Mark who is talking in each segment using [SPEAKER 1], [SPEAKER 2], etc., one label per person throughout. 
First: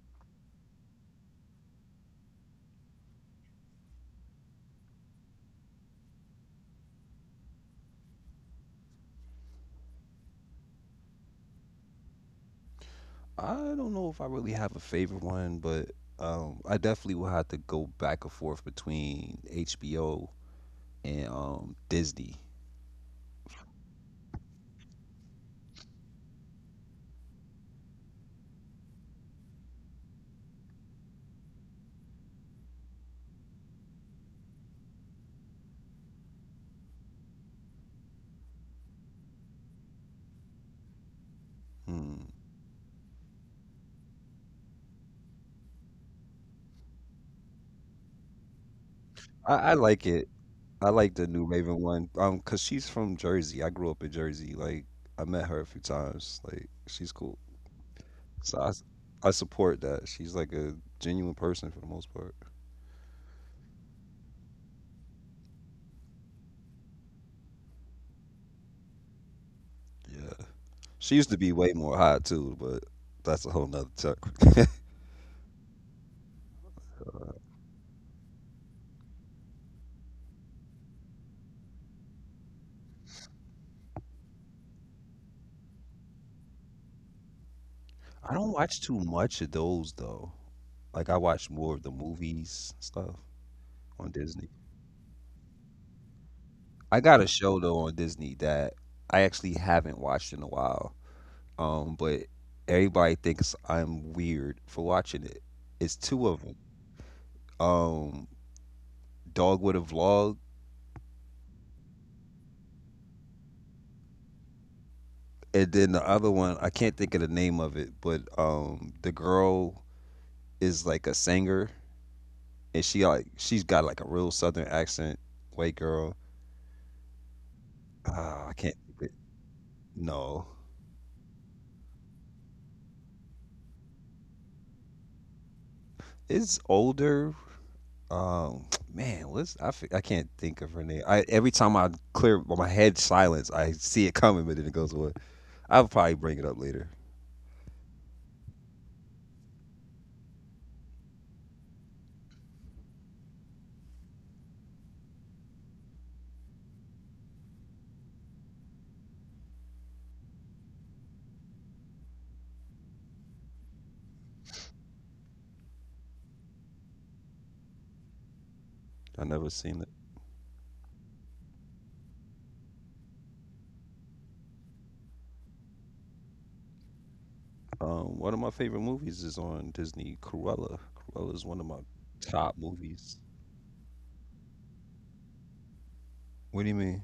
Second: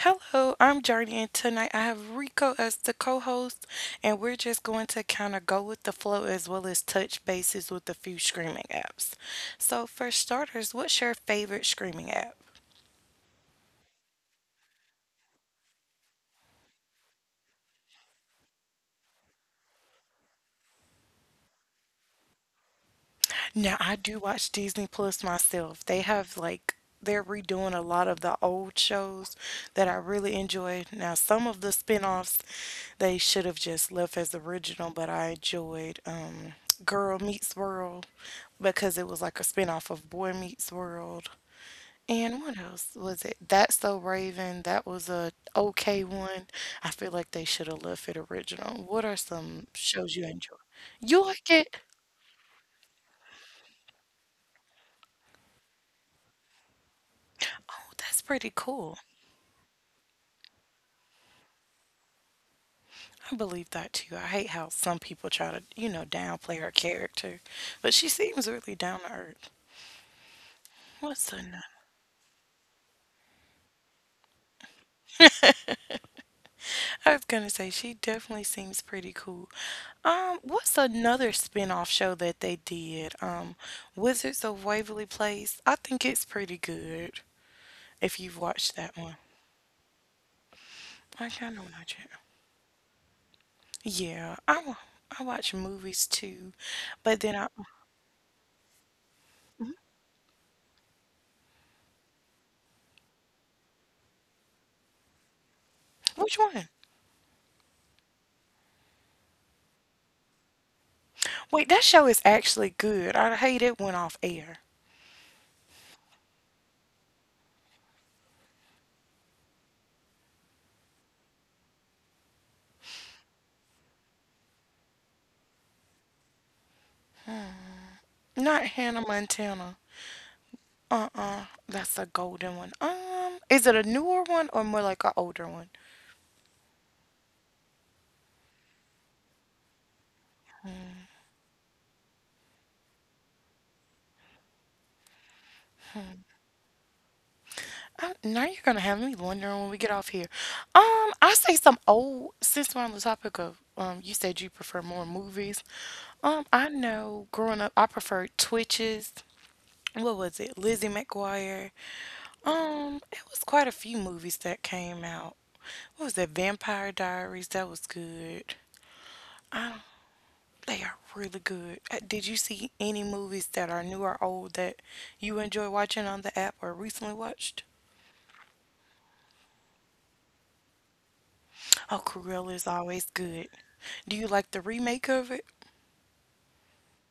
[SPEAKER 1] Hello, I'm Journey, and tonight I have Rico as the co-host, and we're just going to kind of go with the flow as well as touch bases with a few streaming apps. So for starters, what's your favorite streaming app?
[SPEAKER 2] I don't know if I really have a favorite one, but I definitely will have to go back and forth between HBO and Disney.
[SPEAKER 1] Now, I do watch Disney Plus myself. They have like they're redoing a lot of the old shows that I really enjoy. Now, some of the spin-offs they should have just left as original, but I enjoyed Girl Meets World because it was like a spin-off of Boy Meets World.
[SPEAKER 2] Hmm.
[SPEAKER 1] And what else was it? That's So Raven. That was a okay one. I feel like they should have left it original. What are
[SPEAKER 2] I,
[SPEAKER 1] some
[SPEAKER 2] I like
[SPEAKER 1] shows you
[SPEAKER 2] it.
[SPEAKER 1] enjoy?
[SPEAKER 2] I like
[SPEAKER 1] You
[SPEAKER 2] the new
[SPEAKER 1] like it?
[SPEAKER 2] Raven one. Cause she's from Jersey. I grew up in Jersey. Like I met her a few times. Like she's cool.
[SPEAKER 1] Oh, that's pretty
[SPEAKER 2] So I, s-
[SPEAKER 1] cool.
[SPEAKER 2] I support that. She's like a genuine person for the most part.
[SPEAKER 1] I believe that too. I hate how some people try to downplay her character, but she seems really down to earth.
[SPEAKER 2] Yeah. She
[SPEAKER 1] What's
[SPEAKER 2] used to be
[SPEAKER 1] another?
[SPEAKER 2] way more hot too, but that's a whole nother topic.
[SPEAKER 1] I was gonna say she definitely seems pretty cool. What's another spin-off show that they did? Wizards of Waverly Place. I think it's pretty good if
[SPEAKER 2] I
[SPEAKER 1] you've
[SPEAKER 2] don't
[SPEAKER 1] watched
[SPEAKER 2] watch
[SPEAKER 1] that
[SPEAKER 2] too
[SPEAKER 1] one.
[SPEAKER 2] much of those though. Like I
[SPEAKER 1] I
[SPEAKER 2] watch
[SPEAKER 1] kind of
[SPEAKER 2] more of the
[SPEAKER 1] watch it.
[SPEAKER 2] movies stuff on
[SPEAKER 1] Yeah,
[SPEAKER 2] Disney.
[SPEAKER 1] I watch movies too,
[SPEAKER 2] I
[SPEAKER 1] but
[SPEAKER 2] got a
[SPEAKER 1] then I.
[SPEAKER 2] show though on Disney that I actually
[SPEAKER 1] Mhm.
[SPEAKER 2] haven't watched in a while. But everybody thinks I'm weird for watching it. It's two
[SPEAKER 1] Which
[SPEAKER 2] of them.
[SPEAKER 1] one?
[SPEAKER 2] Um, Dog with a Vlog,
[SPEAKER 1] Wait, that show is actually good. I hate it went off air.
[SPEAKER 2] and then the other one I can't think of the name of it, but the girl is like a singer, and she's got like a real southern accent, white girl. Ah, I
[SPEAKER 1] Not
[SPEAKER 2] can't think
[SPEAKER 1] Hannah
[SPEAKER 2] of it.
[SPEAKER 1] Montana.
[SPEAKER 2] No,
[SPEAKER 1] Uh-uh. That's a golden one. Is it a newer one or more like an older one?
[SPEAKER 2] it's older. Um, Man, I can't think of her name. I Every time I clear, my head silence, I see it coming, but then it goes away. I'll probably bring it up later.
[SPEAKER 1] Now you're gonna have me wondering when we get off here. I say some old since we're on the topic of you said you prefer more movies. I know growing up I preferred Twitches. What was it? Lizzie McGuire. It was quite a few movies that came out. What was that? Vampire Diaries. That was good.
[SPEAKER 2] I never seen it.
[SPEAKER 1] They are really good. Did you see any movies that are new or old that you enjoy watching on the app or recently watched?
[SPEAKER 2] One of my favorite movies is on Disney. Cruella. Cruella is one of my
[SPEAKER 1] Oh, Cruella
[SPEAKER 2] top
[SPEAKER 1] is always
[SPEAKER 2] movies.
[SPEAKER 1] good. Do you like the remake of it?
[SPEAKER 2] What do you mean?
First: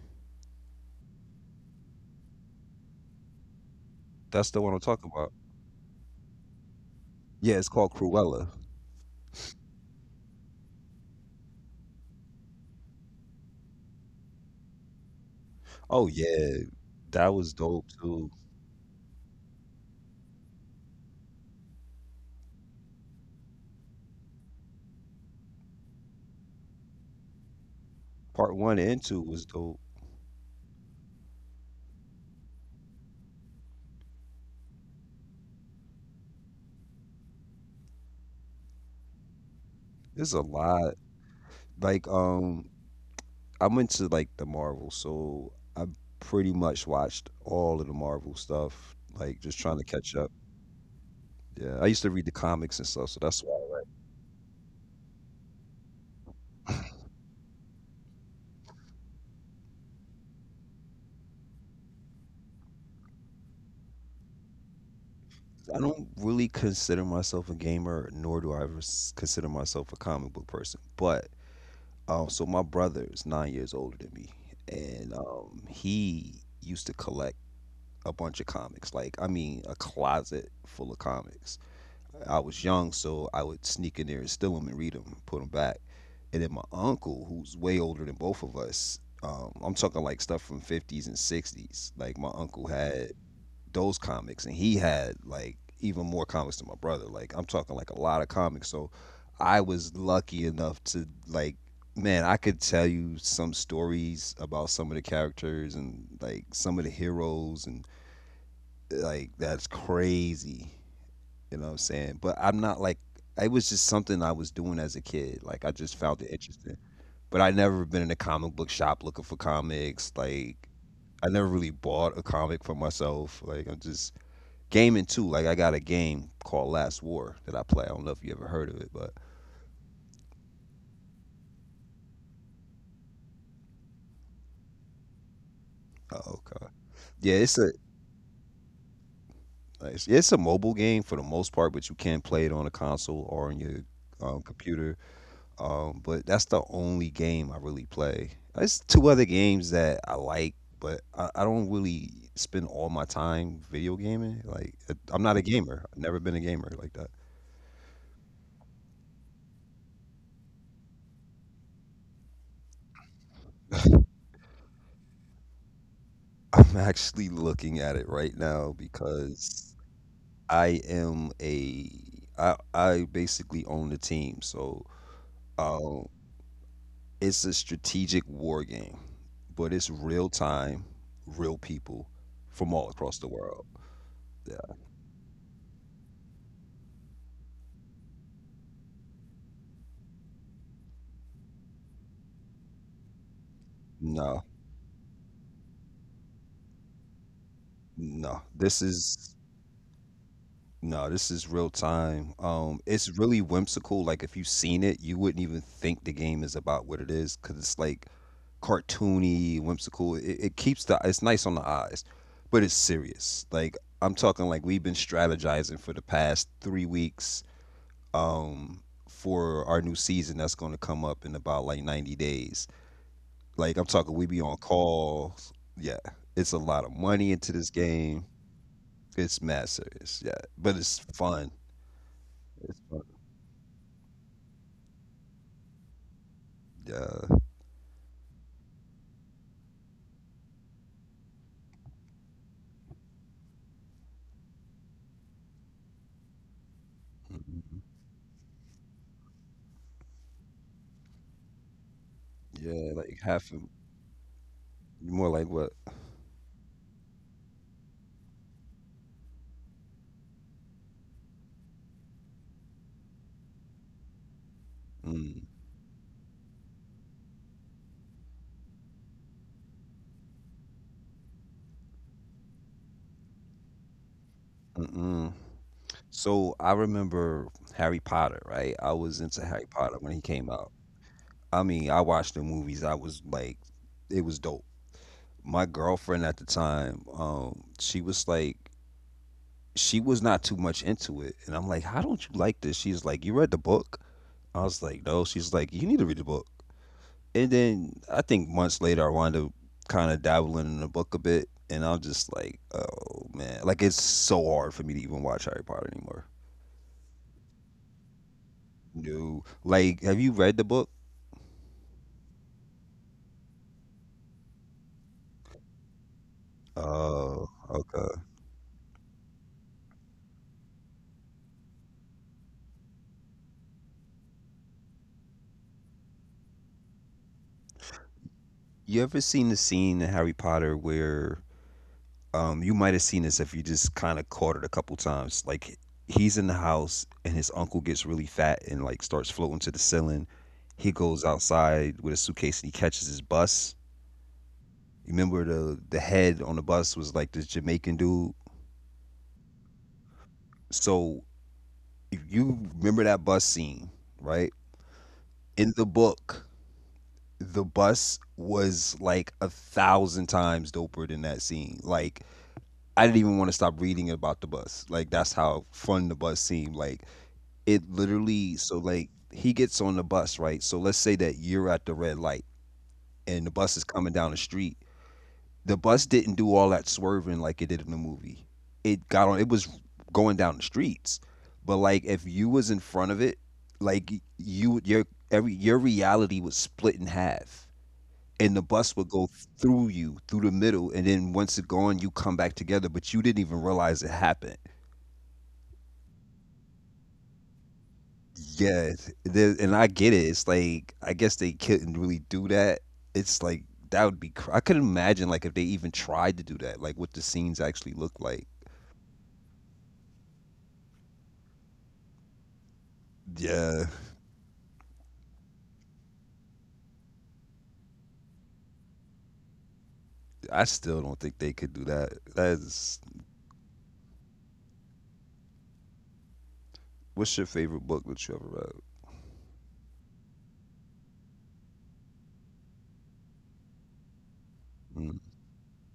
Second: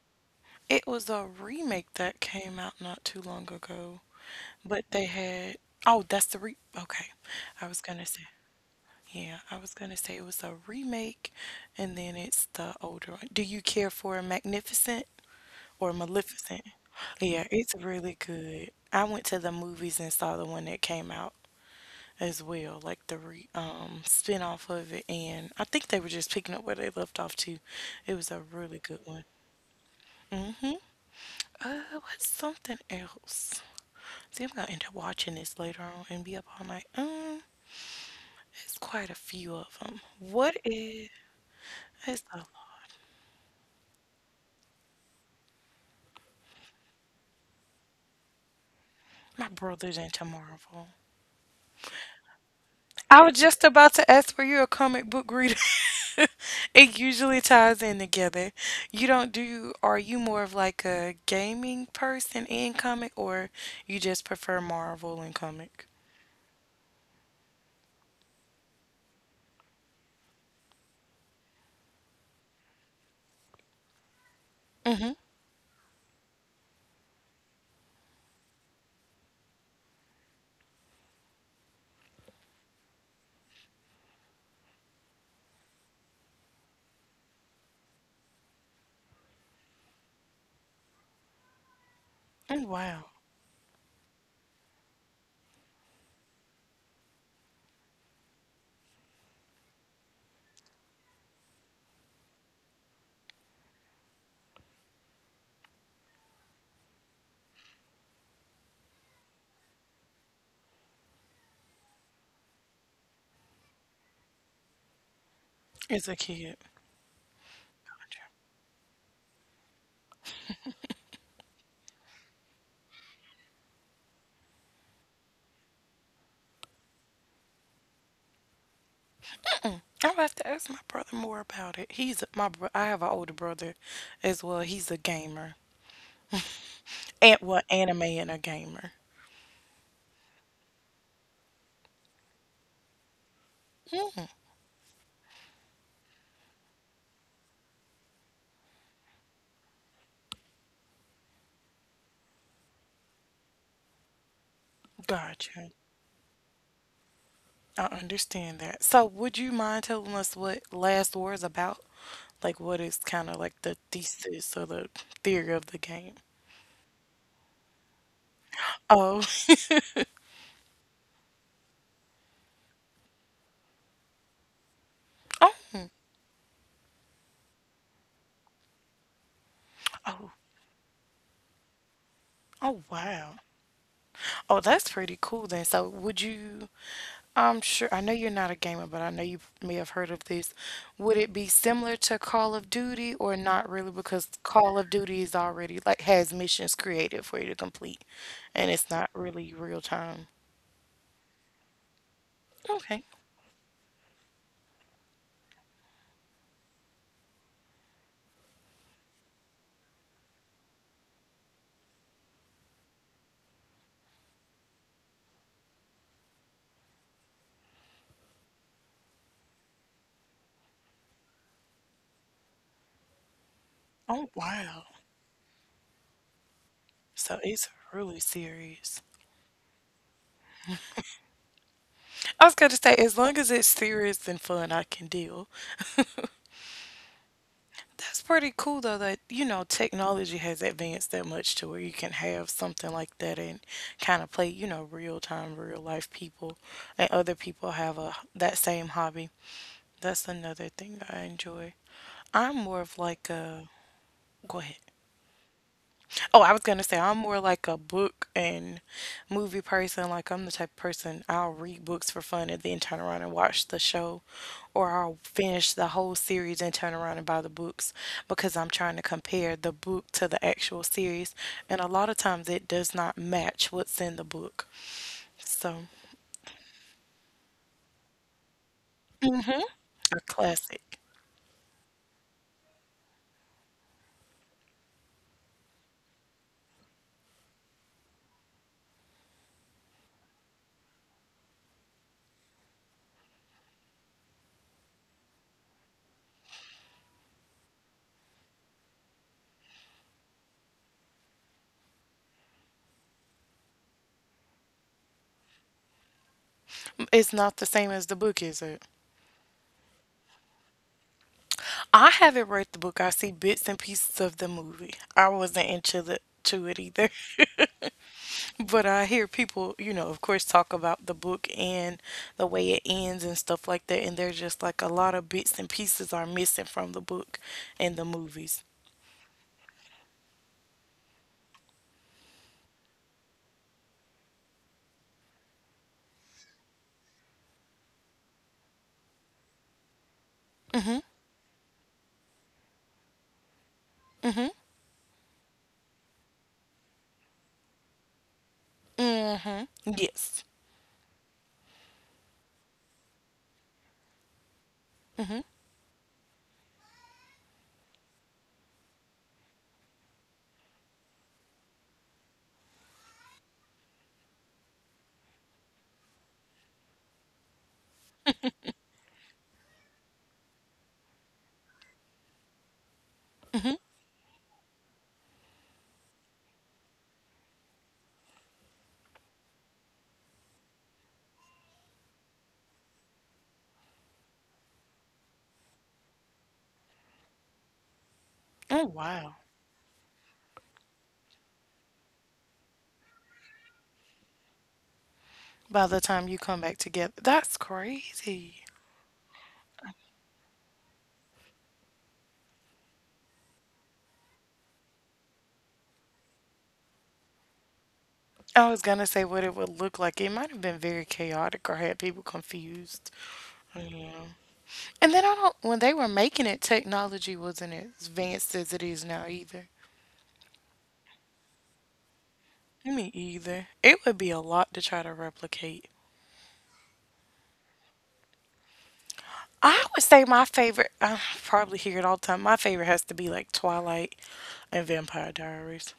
[SPEAKER 1] It was a remake that came out not too long ago,
[SPEAKER 2] That's the one I'm
[SPEAKER 1] but they
[SPEAKER 2] talking about.
[SPEAKER 1] had. Oh, that's the re okay.
[SPEAKER 2] Yeah,
[SPEAKER 1] I
[SPEAKER 2] it's
[SPEAKER 1] was
[SPEAKER 2] called
[SPEAKER 1] gonna say
[SPEAKER 2] Cruella.
[SPEAKER 1] yeah, I was gonna say it was a remake, and then it's the older one. Do you care for Magnificent? Or
[SPEAKER 2] Oh
[SPEAKER 1] Maleficent?
[SPEAKER 2] yeah, that
[SPEAKER 1] Yeah,
[SPEAKER 2] was
[SPEAKER 1] it's
[SPEAKER 2] dope
[SPEAKER 1] really
[SPEAKER 2] too.
[SPEAKER 1] good. I went to the movies and saw the one that came out as well, like the spin-off of it, and I think they were just picking up where they left off too. It was a
[SPEAKER 2] Part one
[SPEAKER 1] really good
[SPEAKER 2] and two
[SPEAKER 1] one.
[SPEAKER 2] was dope.
[SPEAKER 1] Mm-hmm. What's something else? See, I'm gonna end up watching this later on and be up all night. It's quite a few of them.
[SPEAKER 2] There's a
[SPEAKER 1] What
[SPEAKER 2] lot.
[SPEAKER 1] is?
[SPEAKER 2] Like
[SPEAKER 1] It's a,
[SPEAKER 2] um, I'm into like the Marvel, so I pretty much watched all of the Marvel stuff, like
[SPEAKER 1] my
[SPEAKER 2] just trying to
[SPEAKER 1] brother's
[SPEAKER 2] catch
[SPEAKER 1] into
[SPEAKER 2] up.
[SPEAKER 1] Marvel.
[SPEAKER 2] Yeah, I used to read the comics and stuff, so
[SPEAKER 1] I was
[SPEAKER 2] that's why
[SPEAKER 1] just
[SPEAKER 2] I read.
[SPEAKER 1] about to ask, were you a comic book reader? It usually ties in together. You don't do, Are you more of like a gaming person in comic or you just prefer Marvel and
[SPEAKER 2] I
[SPEAKER 1] comic?
[SPEAKER 2] don't really consider myself a gamer, nor do I ever consider myself a comic book person. But my brother is 9 years older than me,
[SPEAKER 1] Mm-hmm.
[SPEAKER 2] and he used to collect a bunch of comics. Like, I mean, a closet full of comics. I was young, so I would sneak in there and steal them and read them, put them back. And then my uncle, who's way older than both of us, I'm talking like stuff from 50s and 60s. Like my
[SPEAKER 1] Oh,
[SPEAKER 2] uncle
[SPEAKER 1] wow.
[SPEAKER 2] had those comics, and he had like even more comics than my brother. Like I'm talking like a lot of comics. So I was lucky enough to like, man, I could tell you some stories about some of the characters and like some of the heroes, and like that's crazy. You know what I'm saying? But I'm not like it was just something I was doing as a kid. Like I just
[SPEAKER 1] As a
[SPEAKER 2] found it
[SPEAKER 1] kid.
[SPEAKER 2] interesting. But I never been in a comic book shop looking for comics. Like I never really bought a comic for myself. Like I'm just gaming too. Like I got a game called Last War that I play. I don't know if you ever heard of it, but
[SPEAKER 1] I'll have to ask my brother more about it. I have an older brother as well. He's a gamer.
[SPEAKER 2] oh god, yeah,
[SPEAKER 1] And
[SPEAKER 2] it's
[SPEAKER 1] well,
[SPEAKER 2] a
[SPEAKER 1] anime and a gamer.
[SPEAKER 2] it's a mobile game for the most part, but you can play it on a console or on your computer. But that's the only game I really play. It's two other games that I like, but I don't really spend all my time video gaming. Like, I'm not a
[SPEAKER 1] Gotcha.
[SPEAKER 2] gamer. I've never been a gamer like that.
[SPEAKER 1] I understand that. So, would you mind telling us what Last War is about? Like, what is kind of like the thesis or the theory of the game?
[SPEAKER 2] I'm actually looking at it right now
[SPEAKER 1] Oh,
[SPEAKER 2] because I am a I basically own the team. So,
[SPEAKER 1] oh,
[SPEAKER 2] um, it's a strategic war game, but it's real
[SPEAKER 1] oh,
[SPEAKER 2] time, real people from
[SPEAKER 1] oh,
[SPEAKER 2] all across the
[SPEAKER 1] wow.
[SPEAKER 2] world.
[SPEAKER 1] Oh,
[SPEAKER 2] Yeah.
[SPEAKER 1] that's pretty cool then. So, would you, I'm sure, I know you're not a gamer, but I know you may have heard of this. Would it be similar to Call of Duty or not really? Because
[SPEAKER 2] No,
[SPEAKER 1] Call of Duty is already like has missions created for you to complete,
[SPEAKER 2] no.
[SPEAKER 1] and
[SPEAKER 2] This
[SPEAKER 1] it's not
[SPEAKER 2] is
[SPEAKER 1] really real time.
[SPEAKER 2] No, this is real time.
[SPEAKER 1] Okay.
[SPEAKER 2] It's really whimsical. Like if you've seen it, you wouldn't even think the game is about what it is because it's like cartoony, whimsical. It keeps the it's nice on the eyes, but it's serious. Like I'm talking like we've been strategizing for the past 3 weeks, um, for our new season that's going to come up in about like 90 days. Like I'm talking, we
[SPEAKER 1] Oh,
[SPEAKER 2] be on
[SPEAKER 1] wow.
[SPEAKER 2] calls. Yeah, it's a lot of money
[SPEAKER 1] So
[SPEAKER 2] into this
[SPEAKER 1] it's really
[SPEAKER 2] game.
[SPEAKER 1] serious.
[SPEAKER 2] It's mad serious. Yeah, but it's fun.
[SPEAKER 1] I was gonna
[SPEAKER 2] It's
[SPEAKER 1] say,
[SPEAKER 2] fun.
[SPEAKER 1] as long as it's serious and fun, I can deal.
[SPEAKER 2] Yeah.
[SPEAKER 1] That's pretty cool though that, technology has advanced that much to where you can have something like that and kind of play, real time, real life people and other people
[SPEAKER 2] Mhm.
[SPEAKER 1] have a that same hobby. That's another thing I enjoy. I'm more
[SPEAKER 2] Yeah,
[SPEAKER 1] of
[SPEAKER 2] like
[SPEAKER 1] like
[SPEAKER 2] half of
[SPEAKER 1] a. Go ahead.
[SPEAKER 2] More like what?
[SPEAKER 1] Oh, I was gonna say I'm more like a book and movie person. Like I'm the type of person I'll read books for fun and then turn around and watch the show, or I'll
[SPEAKER 2] Mm,
[SPEAKER 1] finish the whole series and turn around and buy the books because I'm trying to compare the book to the actual series, and a lot of times it does not match what's in the book.
[SPEAKER 2] mm-mm.
[SPEAKER 1] So
[SPEAKER 2] So I remember Harry Potter, right? I was into Harry Potter when he
[SPEAKER 1] a
[SPEAKER 2] came out.
[SPEAKER 1] classic.
[SPEAKER 2] I mean, I watched the movies. I was like, it was dope. My girlfriend at the time, she was like, she was not too much into it, and I'm like, how don't you like this? She's like, you read the book? I was like, no. She's like, you need to read the book. And then I think months later I wound up kind of dabbling in the book a bit, and I'm just like, oh man, like it's so hard for me to even watch Harry Potter anymore.
[SPEAKER 1] It's not the same as the book, is it?
[SPEAKER 2] No, like, have you read the book?
[SPEAKER 1] I haven't read the book. I see bits and pieces of the movie. I wasn't into the to it either.
[SPEAKER 2] Oh, okay.
[SPEAKER 1] But I hear people, of course, talk about the book and the way it ends and stuff like that. And there's just like a lot of bits and pieces are missing from the book and the movies.
[SPEAKER 2] You ever seen the scene in Harry Potter where you might have seen this if you just kind of caught it a couple times? Like he's in the house and his uncle gets really fat and like starts floating to the ceiling. He goes outside with a suitcase and he catches his bus.
[SPEAKER 1] Hmm.
[SPEAKER 2] Remember, the head on the bus was like this Jamaican dude.
[SPEAKER 1] Yes.
[SPEAKER 2] So if you remember that bus scene, right? In the book, the bus was like a thousand times doper than that scene. Like I didn't even want to stop reading about the bus. Like that's how fun the bus seemed. Like it literally, he gets on the bus, right? So let's say that you're at the red light and the bus is coming down the street. The bus didn't do all that swerving like it did in the movie. It got on. It was going down the streets, but like if you was in front of it, like your reality was split in half, and the
[SPEAKER 1] Oh,
[SPEAKER 2] bus would
[SPEAKER 1] wow.
[SPEAKER 2] go through you through the middle, and then once it gone, you come back together, but you didn't even realize it happened.
[SPEAKER 1] By the time you come back together, that's crazy.
[SPEAKER 2] Yeah, and I get it. It's like I guess they couldn't really do that. It's like That would be I could imagine like if they even tried to do that, like what the scenes actually look like.
[SPEAKER 1] I was gonna say what it would look like. It might have been very chaotic or had people confused.
[SPEAKER 2] Yeah.
[SPEAKER 1] Yeah. And then I don't, when they were making it, technology wasn't as advanced as it is now either.
[SPEAKER 2] I still don't think they could do that.
[SPEAKER 1] Me either. It would be a lot to try to replicate.
[SPEAKER 2] What's your favorite book that you ever
[SPEAKER 1] I would say my favorite, I probably hear it all the time. My favorite has to be like Twilight and
[SPEAKER 2] read? Mm,
[SPEAKER 1] Vampire Diaries.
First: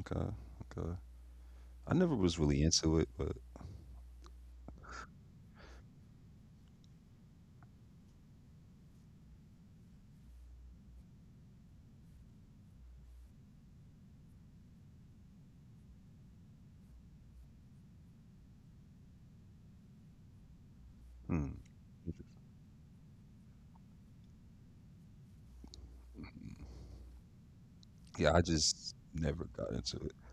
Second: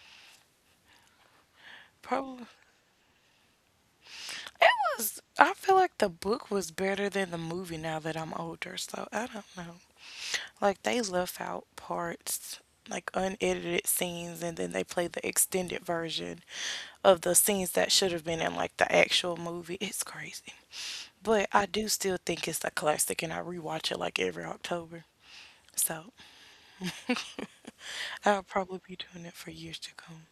[SPEAKER 2] okay, okay. I never was
[SPEAKER 1] Probably.
[SPEAKER 2] really into it, but
[SPEAKER 1] It I feel like the book was better than the movie now that I'm older, so I don't know. Like they left out parts, like unedited scenes, and then they played the extended version of the scenes that should have been in like the actual movie. It's crazy. But
[SPEAKER 2] hmm.
[SPEAKER 1] I do still think it's a classic and I rewatch it like every October. So
[SPEAKER 2] Yeah, I
[SPEAKER 1] I'll probably
[SPEAKER 2] just
[SPEAKER 1] be doing it
[SPEAKER 2] never
[SPEAKER 1] for
[SPEAKER 2] got
[SPEAKER 1] years to
[SPEAKER 2] into it.
[SPEAKER 1] come.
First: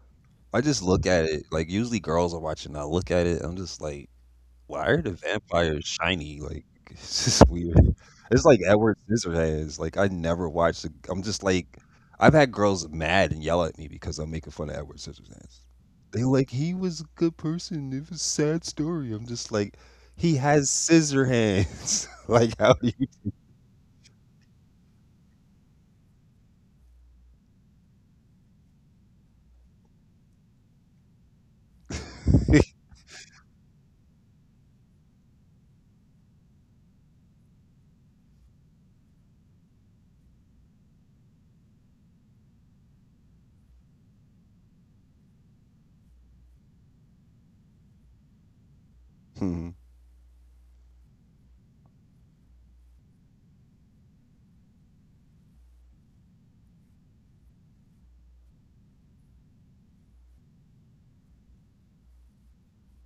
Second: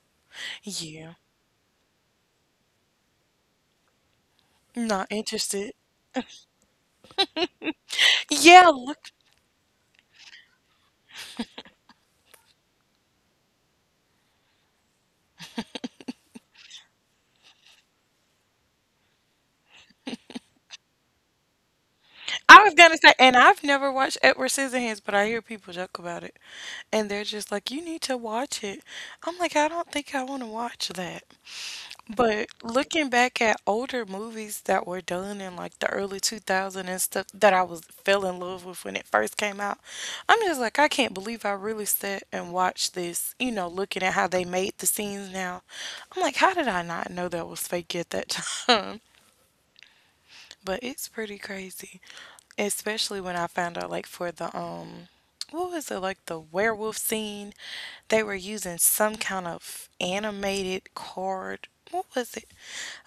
[SPEAKER 2] I just look
[SPEAKER 1] Yeah,
[SPEAKER 2] at it like usually girls are watching. I look at it. I'm just like, why are
[SPEAKER 1] not
[SPEAKER 2] the
[SPEAKER 1] interested.
[SPEAKER 2] vampires shiny? Like it's just weird. It's like
[SPEAKER 1] Yeah,
[SPEAKER 2] Edward
[SPEAKER 1] look,
[SPEAKER 2] Scissorhands. Like I never watched. The, I'm just like I've had girls mad and yell at me because I'm making fun of Edward Scissorhands. They like he was a good person. It was a sad story. I'm just like he has scissor hands. Like
[SPEAKER 1] I
[SPEAKER 2] how
[SPEAKER 1] was
[SPEAKER 2] do
[SPEAKER 1] gonna
[SPEAKER 2] you?
[SPEAKER 1] say, and I've never watched Edward Scissorhands, but I hear people joke about it, and they're just like, "You need to watch it." I'm like, I don't think I want to watch that. But looking back at older movies that were done in like the early 2000s and stuff that I was fell in love with when it first came out, I'm just like, I can't believe I really sat and watched this. You know, looking at how they made the scenes now, I'm like, how did I not know that was fake at that time?
[SPEAKER 2] Mhm,
[SPEAKER 1] But it's pretty crazy, especially when I found out like for the what was it like the werewolf scene, they were using some kind of animated card. What was it?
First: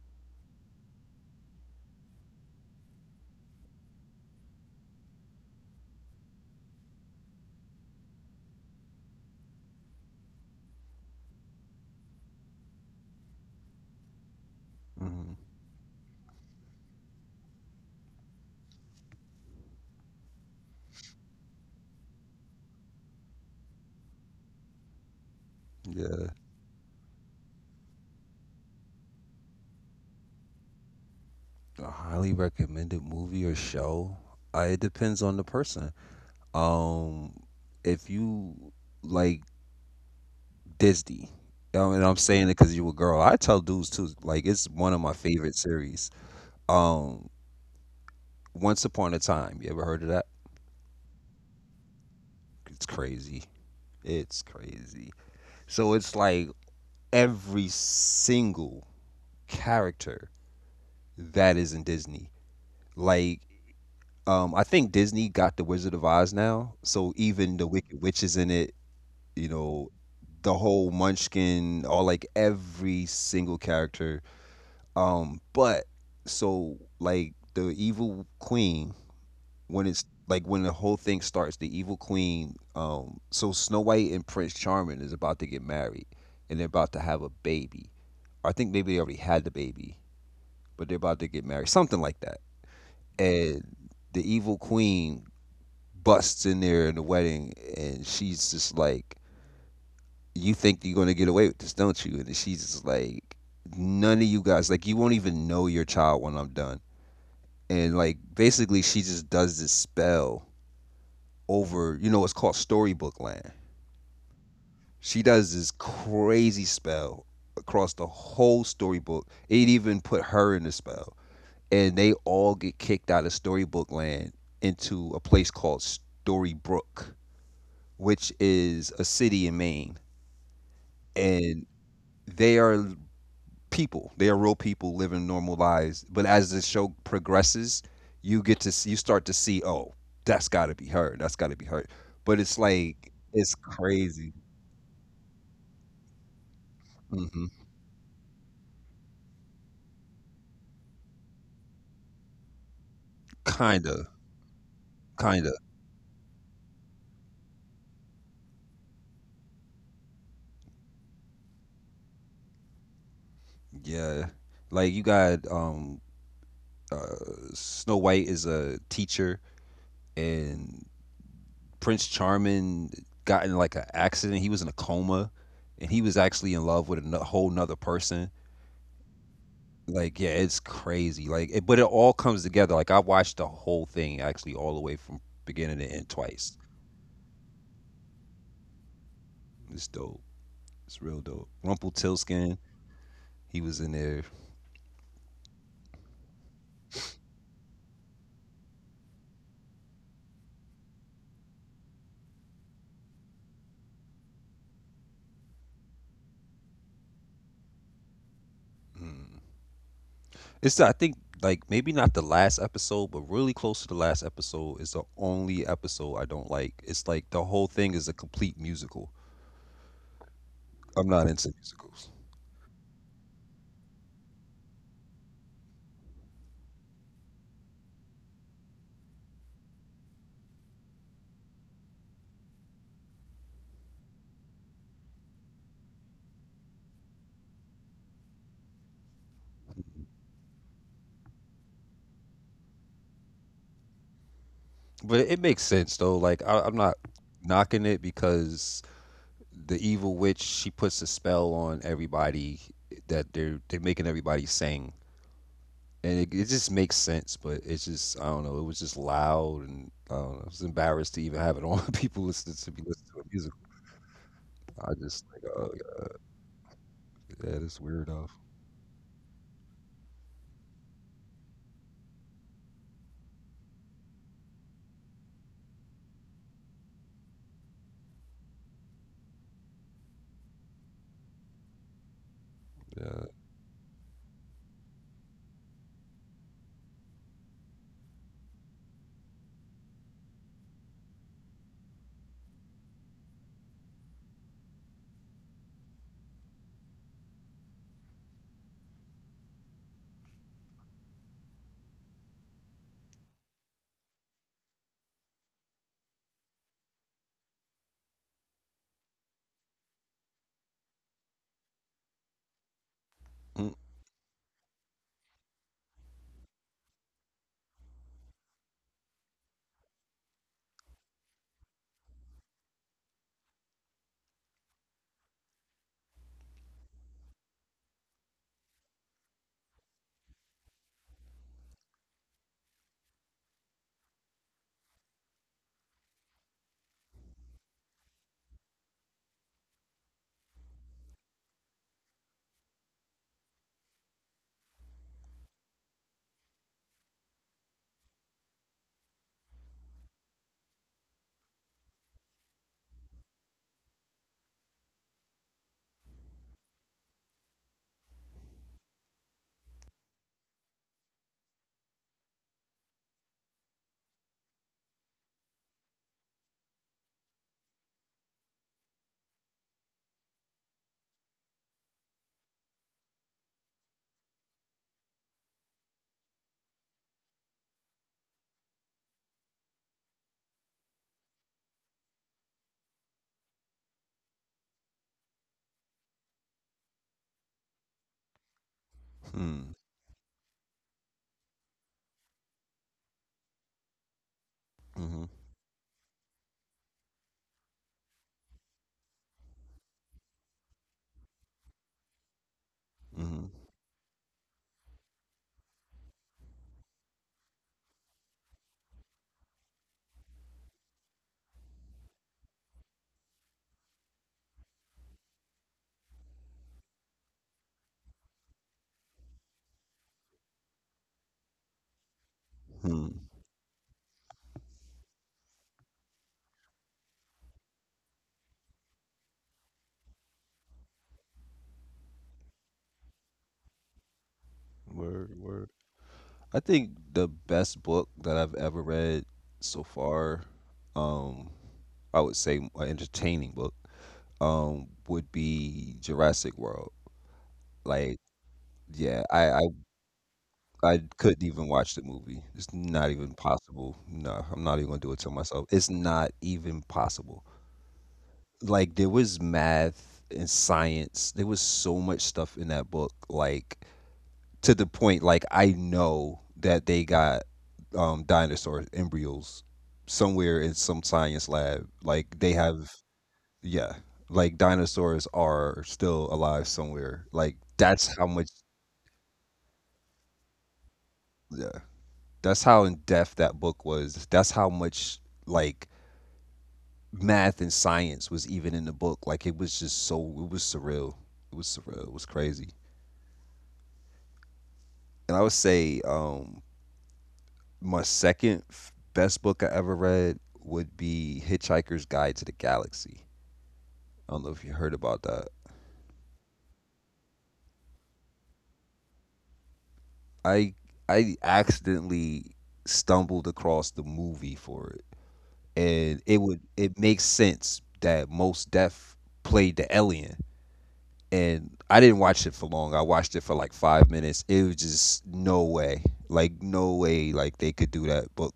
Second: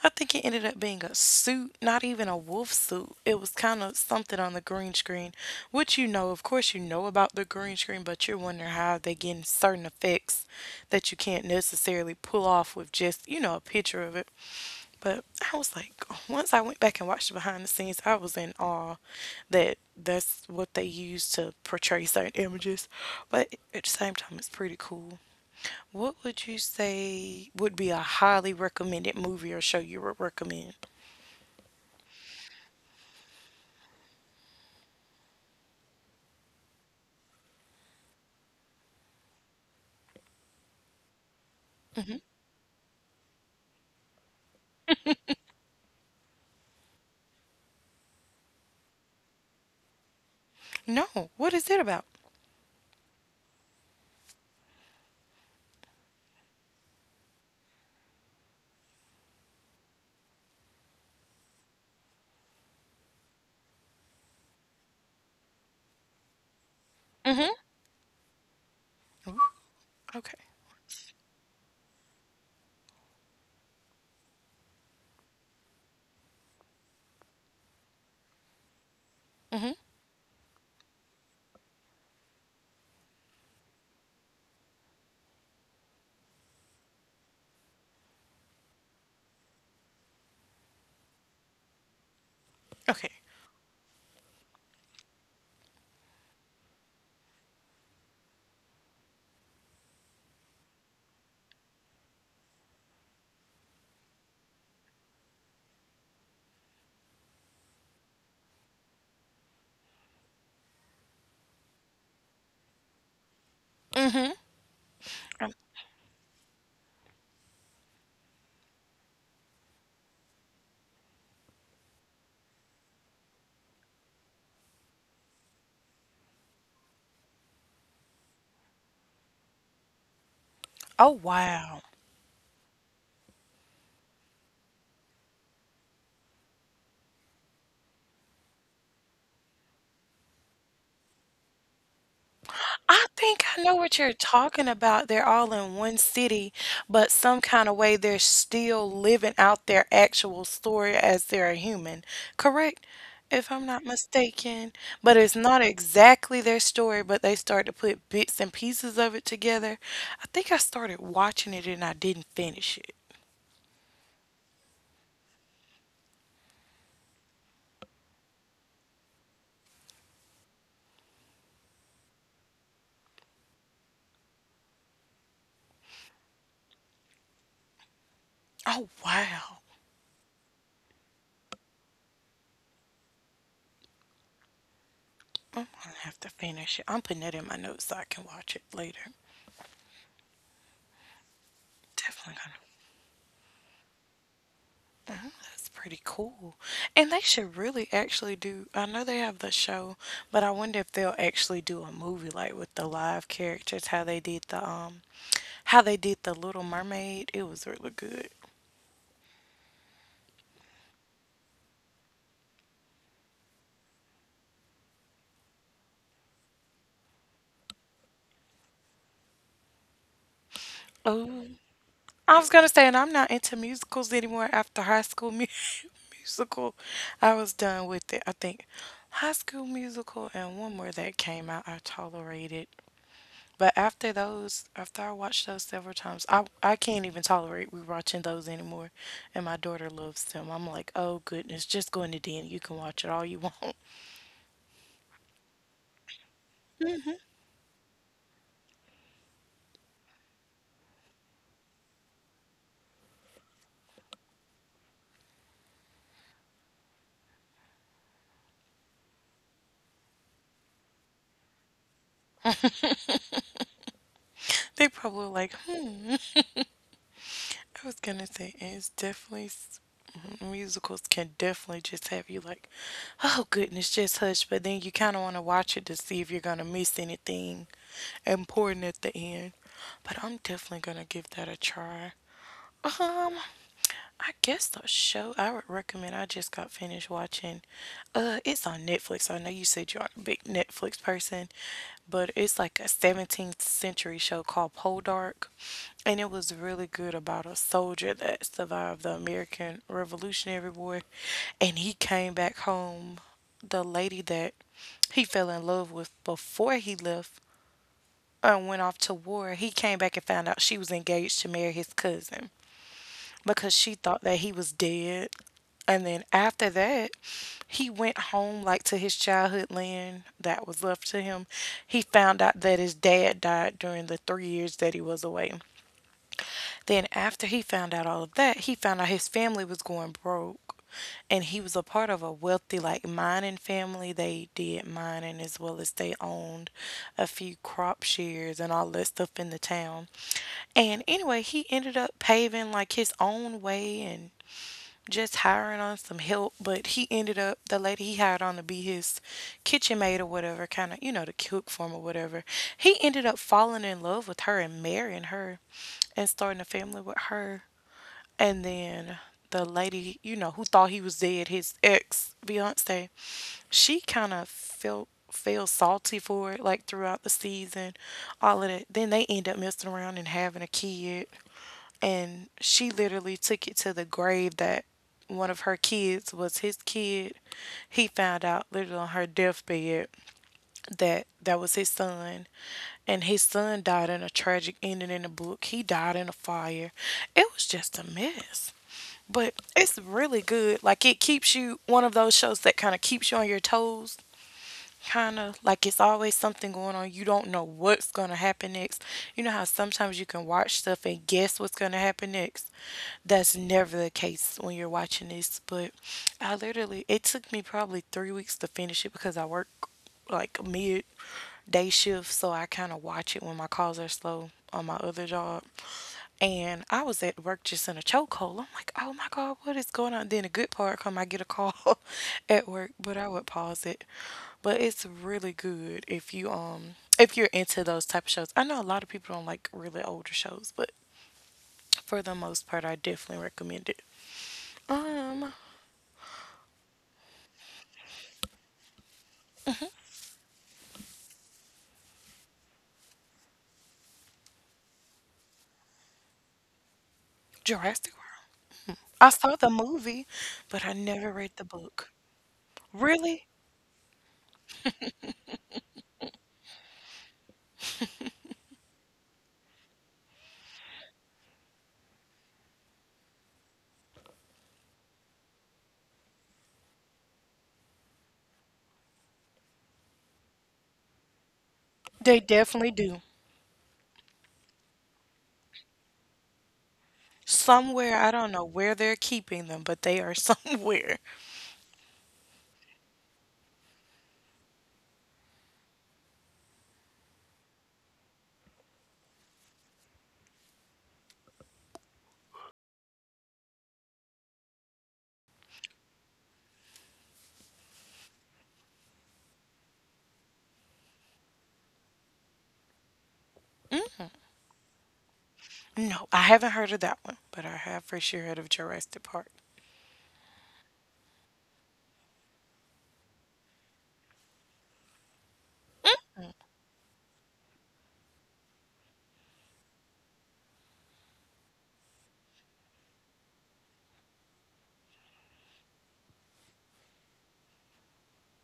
[SPEAKER 1] I think it ended up being a suit, not even a wolf suit. It was kind of something on the green screen, which of course, you know about the green screen, but you're wondering how they getting certain effects that you can't necessarily pull off with just, a picture of it. But
[SPEAKER 2] mhm.
[SPEAKER 1] I was like, once I went back and watched the behind the scenes, I was in awe that that's what they use to portray certain images. But at the same time, it's pretty cool. What
[SPEAKER 2] Yeah,
[SPEAKER 1] would you say would be a highly recommended movie or show you would recommend?
[SPEAKER 2] a highly recommended movie or show. It depends on the person. Um, if you like Disney. And I'm saying it because you a girl. I tell dudes too. Like it's one of my favorite series. Um, Once Upon a Time. You ever heard of that?
[SPEAKER 1] No, what is it about?
[SPEAKER 2] It's crazy. It's crazy. So it's like every single character that is in Disney. Like I think Disney got the Wizard of Oz now, so
[SPEAKER 1] Mm-hmm.
[SPEAKER 2] even the Wicked Witch is in it. You know,
[SPEAKER 1] Okay.
[SPEAKER 2] the whole Munchkin, all like every single character. But So like the evil queen,
[SPEAKER 1] Mm-hmm.
[SPEAKER 2] when it's like when the whole thing starts, the evil queen, so Snow White and Prince Charming is about to get married and they're about to have a baby. I think maybe they already had the baby, but they're about to get married, something like that.
[SPEAKER 1] Okay.
[SPEAKER 2] And the evil queen busts in there in the wedding and she's just like, you think you're gonna get away with this, don't you? And she's just like, none of you guys, like you won't even know your child when I'm done, and like basically she just does this spell over, you know, it's called storybook land.
[SPEAKER 1] Mm-hmm.
[SPEAKER 2] She does
[SPEAKER 1] Um,
[SPEAKER 2] this crazy spell across the whole storybook. It even put her in the spell, and they all get kicked out of storybook land into a place called Storybrook, which is a city in Maine,
[SPEAKER 1] Oh,
[SPEAKER 2] and
[SPEAKER 1] wow.
[SPEAKER 2] they are people. They are real people living normal lives. But as the show progresses, you get to see, you start to see, oh, that's got to be her. That's got to be her. But it's like
[SPEAKER 1] I think
[SPEAKER 2] it's
[SPEAKER 1] I know what you're
[SPEAKER 2] crazy.
[SPEAKER 1] talking about. They're all in one city, but
[SPEAKER 2] Hmm.
[SPEAKER 1] some kind of way they're still living out their actual story as they're a human, correct? If I'm not
[SPEAKER 2] Kinda,
[SPEAKER 1] mistaken. But it's
[SPEAKER 2] kinda.
[SPEAKER 1] not exactly their story, but they start to put bits and pieces of it together. I think I started watching it and I didn't finish it.
[SPEAKER 2] Yeah, like you got uh, Snow White is a teacher, and Prince Charming got in like an accident. He was in a coma, and he was actually in love with a whole nother person.
[SPEAKER 1] Oh, wow.
[SPEAKER 2] Like, yeah, it's crazy. Like, but it all comes together. Like, I watched the whole thing actually, all the way from
[SPEAKER 1] I'm
[SPEAKER 2] beginning to
[SPEAKER 1] gonna
[SPEAKER 2] end
[SPEAKER 1] have to
[SPEAKER 2] twice.
[SPEAKER 1] finish it. I'm putting that in my notes so I can watch it later.
[SPEAKER 2] It's dope. It's real dope.
[SPEAKER 1] Definitely
[SPEAKER 2] Rumpelstiltskin,
[SPEAKER 1] gonna.
[SPEAKER 2] he was in there.
[SPEAKER 1] That's pretty cool. And they should really actually do, I know they have the show, but I wonder if they'll actually do a movie like with the live characters, how they did the Little Mermaid. It was really good.
[SPEAKER 2] Mm. It's I think like maybe not the last episode, but really close to the last episode is the only episode I don't like. It's like the whole thing is a complete musical. I'm not into
[SPEAKER 1] Oh,
[SPEAKER 2] musicals,
[SPEAKER 1] I was gonna say, and I'm not into musicals anymore after High School Musical. I was done with it. I think High School Musical and one more that came out I tolerated. But after I watched those several times, I can't even tolerate rewatching those anymore. And my daughter loves them. I'm like, oh goodness, just go in the den. You can watch it all you want.
[SPEAKER 2] but it makes sense though. Like, I'm not knocking it because the evil witch she puts a spell on everybody that they're making everybody sing, and it just makes sense. But it's just I don't know. It was just loud, and I don't know. I was embarrassed to even have it on. People listen to me listen to the music. I
[SPEAKER 1] They
[SPEAKER 2] just
[SPEAKER 1] probably
[SPEAKER 2] like,
[SPEAKER 1] like,
[SPEAKER 2] oh
[SPEAKER 1] hmm.
[SPEAKER 2] yeah, this
[SPEAKER 1] I was
[SPEAKER 2] weird off.
[SPEAKER 1] gonna say it's musicals can definitely just have you like, oh goodness, just hush. But then you kind of want to watch it to see if you're gonna miss anything important at the end. But I'm definitely gonna give that a try.
[SPEAKER 2] Yeah.
[SPEAKER 1] Um. I guess the show I would recommend I just got finished watching, it's on Netflix. I know you said you are a big Netflix person, but it's like a 17th century show called Poldark, and it was really good about a soldier that survived the American Revolutionary War, and he came back home. The lady that he fell in love with before he left and went off to war, he came back and found out she was engaged to marry his cousin
[SPEAKER 2] Mm.
[SPEAKER 1] because she thought that he was dead. And then after that, he went home like to his childhood land that was left to him. He found out that his dad died during the 3 years that he was away. Then, after he found out all of that, he found out his family was going broke. And he was a part of a wealthy, like mining family. They did mining as well as they owned a few crop shares and all that stuff in the town. And anyway, he ended up paving like his own way and just hiring on some help, but he ended up the lady he hired on to be his kitchen maid or whatever, kind of you know to cook for him or whatever. He ended up falling in love with her and marrying her, and starting a family with her. And then the lady you know who thought he was dead, his ex fiance, she kind of felt feel salty for it like throughout the season all of that then they end up messing around and having a kid, and she literally took it to the grave that one of her kids was his kid. He found out literally on her deathbed that that was his son, and his son died in a tragic ending in the book. He died in a fire. It was just a mess. But
[SPEAKER 2] Hmm.
[SPEAKER 1] it's really good. Like it keeps you one of those shows that kind of keeps you on your toes,
[SPEAKER 2] Hmm.
[SPEAKER 1] kind of like it's always something going on. You don't know what's going to happen next. You know how sometimes you can watch stuff and guess what's going to happen next?
[SPEAKER 2] Hmm.
[SPEAKER 1] That's never the case when you're watching this. But I literally, it took me probably 3 weeks to finish it because I work like mid day shift. So I kind of watch it when my calls are slow on my other job. And I was at work just in a chokehold. I'm like, oh my God, what is going on? Then the good part come, I get a call at work,
[SPEAKER 2] Hmm.
[SPEAKER 1] but I would pause it. But it's really good if you if you're into those type of shows. I know a lot of people don't like really older shows, but for the most part, I definitely recommend it.
[SPEAKER 2] Word.
[SPEAKER 1] Um,
[SPEAKER 2] Word. I think the best book that I've ever read so far, um, I would say an entertaining book. Would be Jurassic World.
[SPEAKER 1] Jurassic
[SPEAKER 2] Like,
[SPEAKER 1] World.
[SPEAKER 2] yeah,
[SPEAKER 1] I saw
[SPEAKER 2] I
[SPEAKER 1] the movie, but
[SPEAKER 2] I,
[SPEAKER 1] I
[SPEAKER 2] I
[SPEAKER 1] never
[SPEAKER 2] couldn't
[SPEAKER 1] read the
[SPEAKER 2] even watch the
[SPEAKER 1] book.
[SPEAKER 2] movie. It's not even
[SPEAKER 1] Really?
[SPEAKER 2] possible. No, I'm not even gonna do it to myself. It's not even possible. Like there was math and science. There was so much stuff in that book, like to the point like I know that they got dinosaur embryos somewhere in some science lab. Like
[SPEAKER 1] They
[SPEAKER 2] they
[SPEAKER 1] definitely
[SPEAKER 2] have
[SPEAKER 1] do.
[SPEAKER 2] yeah, like dinosaurs are still alive somewhere. Like
[SPEAKER 1] Somewhere,
[SPEAKER 2] that's how
[SPEAKER 1] I don't
[SPEAKER 2] much
[SPEAKER 1] know where they're keeping them, but they are somewhere.
[SPEAKER 2] yeah. That's how in depth that book was. That's how much like math and science was even in the book. Like it was just so it was surreal. It was surreal. It was crazy. And I would say my best book I ever read would be Hitchhiker's Guide to the Galaxy. I don't know if you heard about that.
[SPEAKER 1] No, I haven't heard of that one, but I have for sure heard of Jurassic Park.
[SPEAKER 2] I I accidentally stumbled across the movie for it and it would it makes sense that most Def played the alien. And I didn't watch it for long. I watched it for like five minutes. It was just no way, like no way, like they could do that book.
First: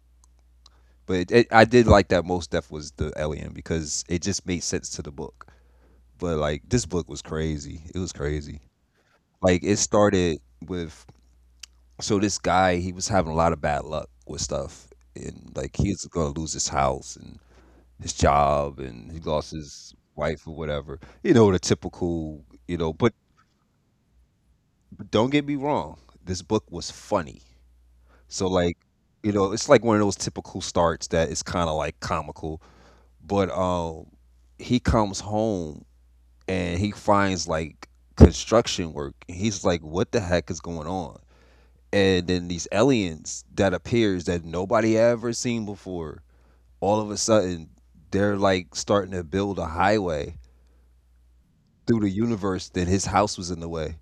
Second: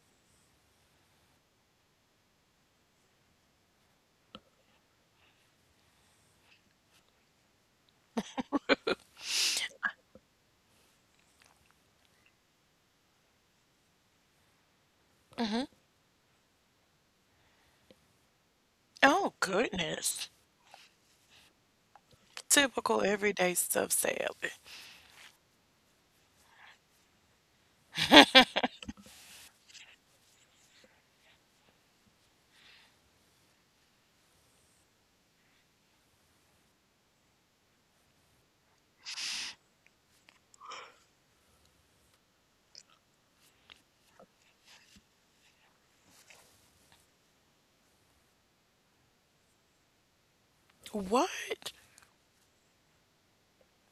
[SPEAKER 2] But I did like that most Def was the alien because it just made sense to the book. But like this book was crazy. It was crazy. Like it started with so this guy he was having a lot of bad luck with stuff and like he was gonna lose his house and his job and he
[SPEAKER 1] Oh,
[SPEAKER 2] lost his
[SPEAKER 1] goodness.
[SPEAKER 2] wife or whatever. You know, the typical, you know,
[SPEAKER 1] Typical everyday stuff, sadly.
[SPEAKER 2] but don't get me wrong, this book was funny. So like, you know, it's like one of those typical starts that is kind of like comical, but he comes home and he finds like construction work. He's like what the heck is going on? And then these aliens that appears that nobody ever seen before, all of a sudden they're like starting to build a highway
[SPEAKER 1] What?
[SPEAKER 2] through the universe that his house was in the way,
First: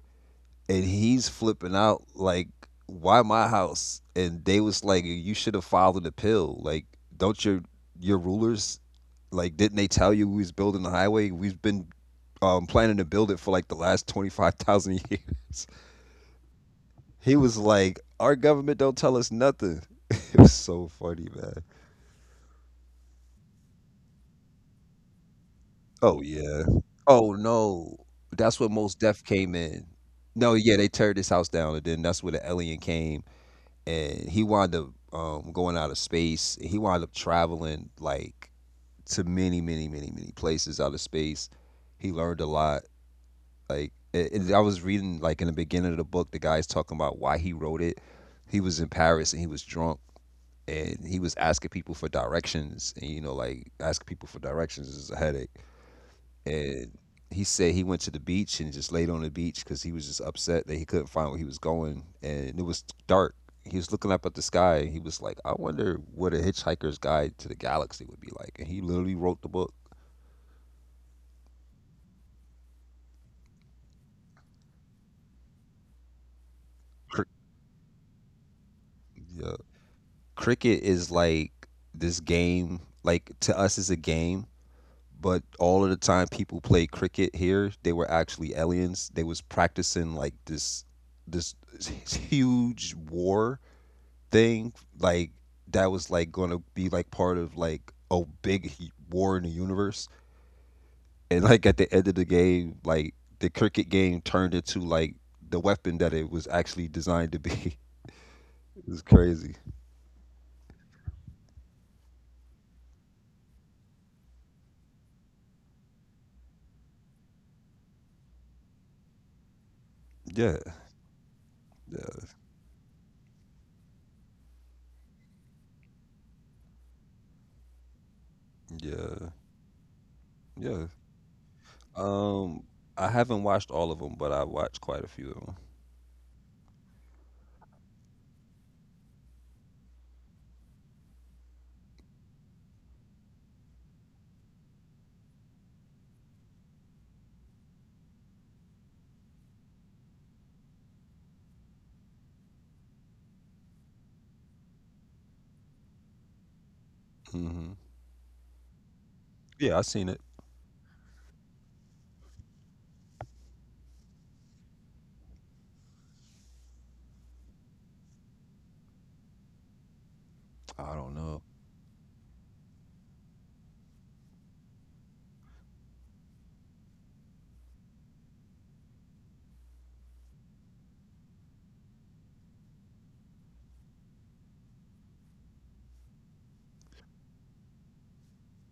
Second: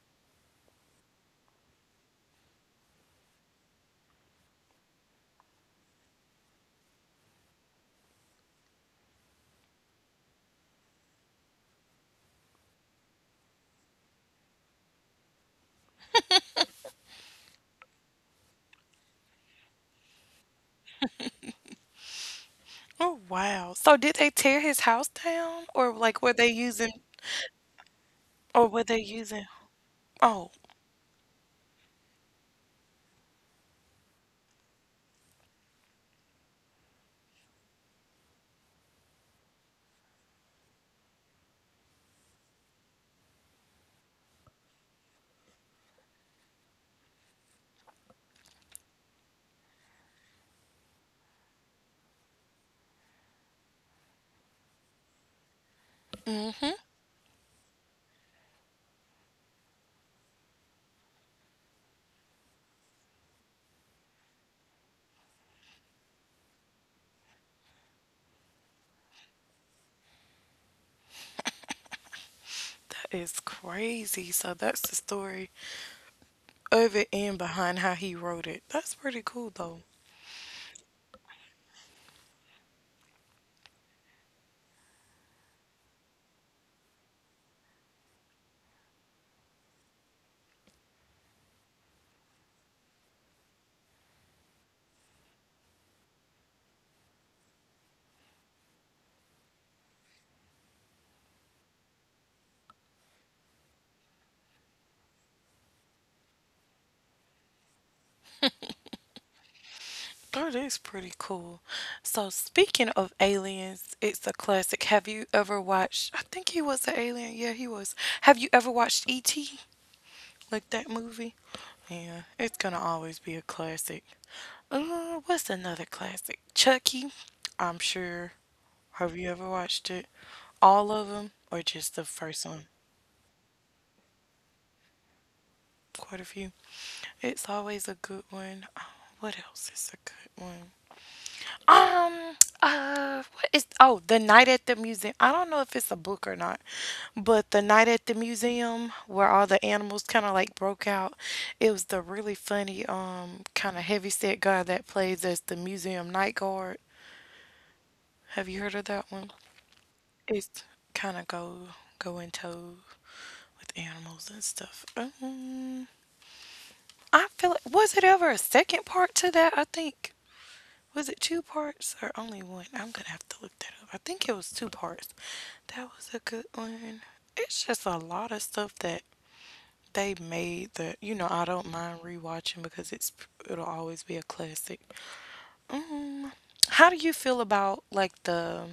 [SPEAKER 2] and he's flipping out like, "Why my house?" And they was like, "You should have filed an appeal. Like, don't your rulers like didn't they tell you we was building the highway? We've been planning to build it for like the last 25,000 years." He was like, "Our government don't tell us nothing." It was so funny, man.
[SPEAKER 1] Oh, wow. So did they tear his house down or
[SPEAKER 2] Oh
[SPEAKER 1] like were they
[SPEAKER 2] yeah.
[SPEAKER 1] using
[SPEAKER 2] Oh no. That's
[SPEAKER 1] or
[SPEAKER 2] when
[SPEAKER 1] were they
[SPEAKER 2] most deaf
[SPEAKER 1] using?
[SPEAKER 2] came in.
[SPEAKER 1] Oh,
[SPEAKER 2] No, yeah, they teared his house down, and then that's where the alien came. And he wound up going out of space. He wound up traveling like to many, many, many, many places out of space. He learned a lot. I was reading like in the beginning of the book, the guy's talking about why he wrote it. He was in Paris and he was drunk and he was asking people for directions and you know like asking people for directions is a headache
[SPEAKER 1] mm,
[SPEAKER 2] and he said he went to the beach and just laid on the beach because he was just upset that he couldn't find where he was going and it was dark. He was looking up at the sky and he was like I wonder what a Hitchhiker's Guide to the Galaxy would be like, and he literally wrote the book.
[SPEAKER 1] that is crazy. So that's the story of it
[SPEAKER 2] Cr-
[SPEAKER 1] and behind how he wrote it. That's pretty cool
[SPEAKER 2] yeah.
[SPEAKER 1] though.
[SPEAKER 2] Cricket is like this game, like to us it's a game, but all of the time people play cricket here they were actually aliens. They was practicing like this huge war thing like that was like going to be like part of like a war in the universe, and like at the end of the game, like the cricket game turned into like the weapon that it was actually designed to be. It was crazy.
[SPEAKER 1] Oh, that's pretty cool. So, speaking of aliens, it's a classic. Have you ever watched? I think he was an alien. Yeah, he was. Have you ever watched E.T.?
[SPEAKER 2] Yeah.
[SPEAKER 1] Like that movie?
[SPEAKER 2] Yeah.
[SPEAKER 1] Yeah, it's gonna always be a classic. What's another classic? Chucky. I'm sure. Have
[SPEAKER 2] Yeah.
[SPEAKER 1] you ever watched it?
[SPEAKER 2] Yeah.
[SPEAKER 1] All of them, or just the first
[SPEAKER 2] um
[SPEAKER 1] one?
[SPEAKER 2] I haven't watched all of them, but I watched quite a few of
[SPEAKER 1] Quite a few. It's always a good one. Oh, what else is a good one? What is, oh, The Night at the Museum. I don't know if it's a book or not, but The Night at the Museum, where all the animals kind of like broke out, it was the really funny, kind of heavy set guy that plays as the museum night guard.
[SPEAKER 2] them. Hmm.
[SPEAKER 1] Have you heard of that one?
[SPEAKER 2] Yeah, I seen it.
[SPEAKER 1] It's kind of go in tow with animals and stuff. I feel, like was it ever a second part to that? I think.
[SPEAKER 2] I
[SPEAKER 1] Was
[SPEAKER 2] don't
[SPEAKER 1] it two
[SPEAKER 2] know.
[SPEAKER 1] parts or only one? I'm gonna have to look that up. I think it was two parts. That was a good one. It's just a lot of stuff that they made that you know I don't mind rewatching because it's it'll always be a classic. Um, how do you feel about like the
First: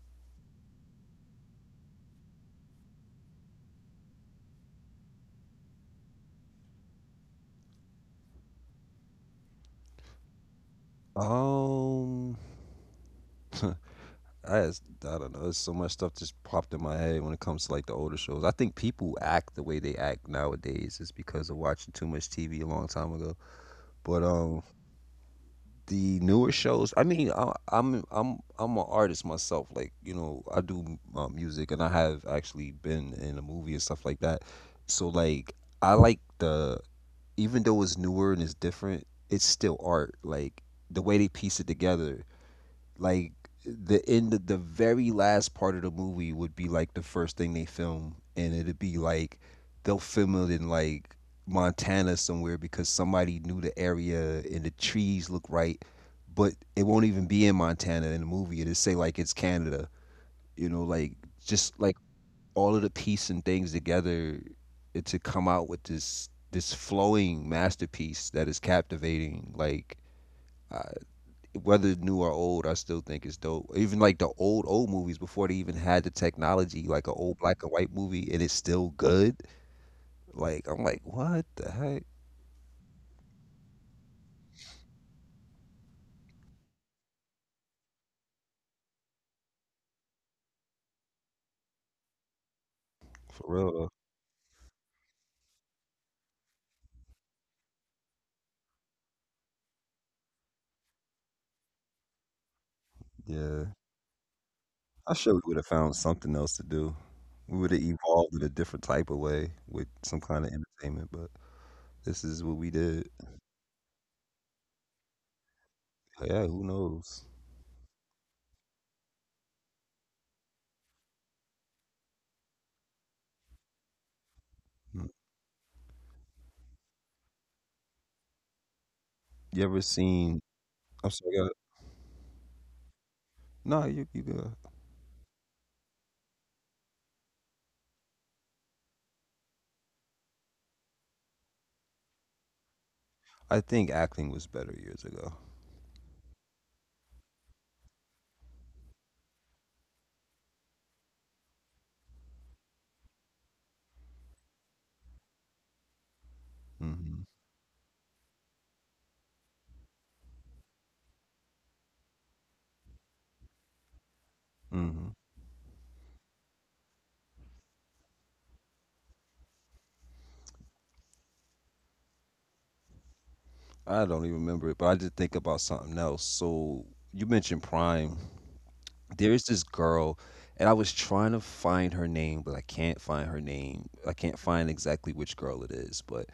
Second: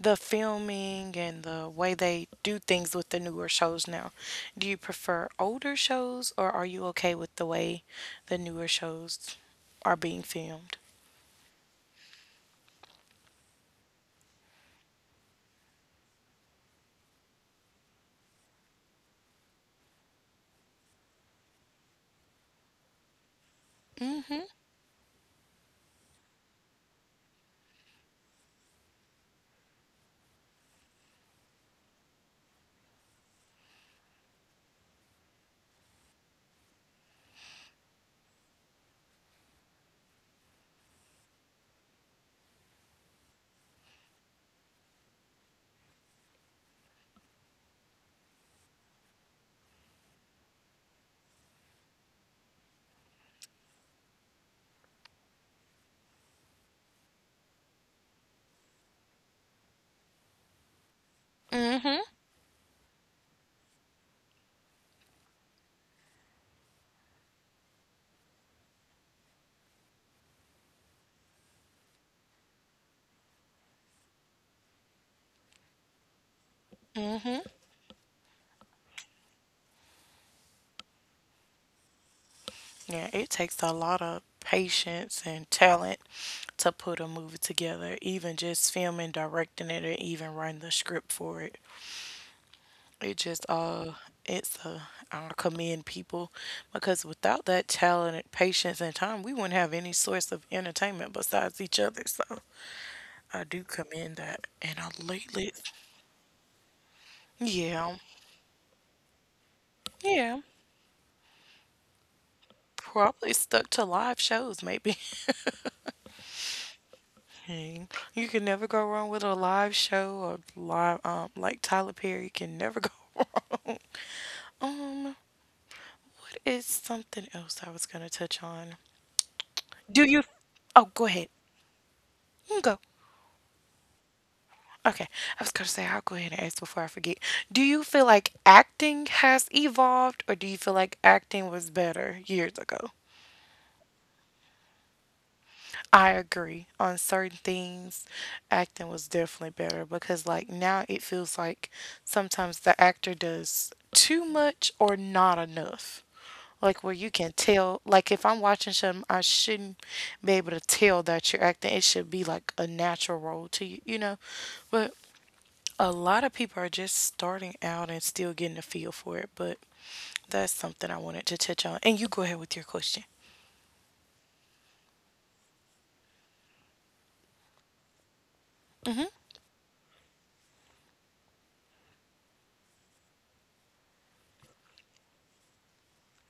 [SPEAKER 1] the filming and the way they do things with the newer shows now? Do you prefer older shows or are you okay with the way the newer shows are being filmed?
[SPEAKER 2] um I just, I don't know. There's so much stuff just popped in my head when it comes to like the older shows. I think people act the way they act nowadays is because of watching too much TV a long time ago. But
[SPEAKER 1] Mhm.
[SPEAKER 2] the newer shows. I mean, I, I'm an artist myself. Like you know, I do music, and I have actually been in a movie and stuff like that. So like, I like the even though it's newer and it's different, it's still art. Like the way they piece it together like the end of the very last part of the movie would be like the first thing they film, and it'd be like they'll film it in like Montana somewhere because somebody knew the area and the trees look right, but it won't even be in Montana in the movie. It'll say like it's Canada. You know, like just like
[SPEAKER 1] Mhm.
[SPEAKER 2] all of the piece and things together it to come out with this flowing masterpiece that is captivating. Like uh, whether new or old, I still think it's dope. Even like the old old movies before they even had the technology, like an old
[SPEAKER 1] Hmm.
[SPEAKER 2] black and white movie, and it's still good. Like I'm like, what the heck?
[SPEAKER 1] Yeah, it takes a lot of patience and talent to put a movie together, even just filming, directing it, or even writing the script for it. It
[SPEAKER 2] For
[SPEAKER 1] just
[SPEAKER 2] real though.
[SPEAKER 1] it's I commend people because without that talent, and patience, and time, we wouldn't have any source of entertainment besides each other. So I
[SPEAKER 2] Yeah,
[SPEAKER 1] do commend that. And I
[SPEAKER 2] I sure we would
[SPEAKER 1] lately,
[SPEAKER 2] have found something else to do. We would have
[SPEAKER 1] yeah,
[SPEAKER 2] evolved in a different type of way with some
[SPEAKER 1] yeah,
[SPEAKER 2] kind of entertainment, but this is what we did.
[SPEAKER 1] probably stuck to live shows maybe.
[SPEAKER 2] Yeah, who knows?
[SPEAKER 1] Hey, you can never go wrong with a live show or live, like Tyler Perry. You can never go wrong.
[SPEAKER 2] Mm.
[SPEAKER 1] What is something else I was gonna touch on?
[SPEAKER 2] You ever
[SPEAKER 1] Do you?
[SPEAKER 2] seen?
[SPEAKER 1] Oh, go
[SPEAKER 2] I'm
[SPEAKER 1] ahead.
[SPEAKER 2] sorry.
[SPEAKER 1] You can go.
[SPEAKER 2] No, you good.
[SPEAKER 1] Okay, I was gonna say I'll go ahead and ask before I forget. Do you feel like acting has evolved, or do you feel like acting was better years ago?
[SPEAKER 2] I think acting was better years ago.
[SPEAKER 1] I agree. On certain things, acting was definitely better because, like, now it feels like sometimes the actor does too much or not enough. Like, where you
[SPEAKER 2] Hmm.
[SPEAKER 1] can tell, like, if I'm watching something, I shouldn't be able to tell that you're acting. It should be like a natural role to you, you know? But
[SPEAKER 2] Hmm.
[SPEAKER 1] a lot of people are just starting out and still getting a feel for it. But that's something I wanted to touch on. And you go ahead with your question.
[SPEAKER 2] I don't even remember it, but I did think about something else. So you mentioned Prime. There is this girl, and I was trying to find her name, but I can't find her name. I can't find exactly which girl it is. But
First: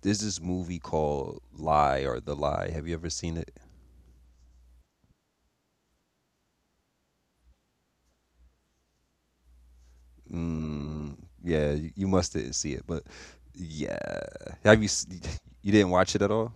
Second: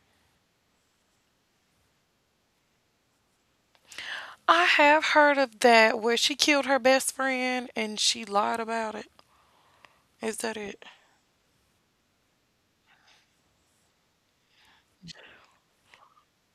[SPEAKER 2] there's this movie called Lie or The Lie. Have you ever seen it?
[SPEAKER 1] I have heard of that where she killed her best friend and she lied about it. Is that it?
[SPEAKER 2] Mm, yeah, you must didn't see it, but yeah. Have you? You didn't watch it at all?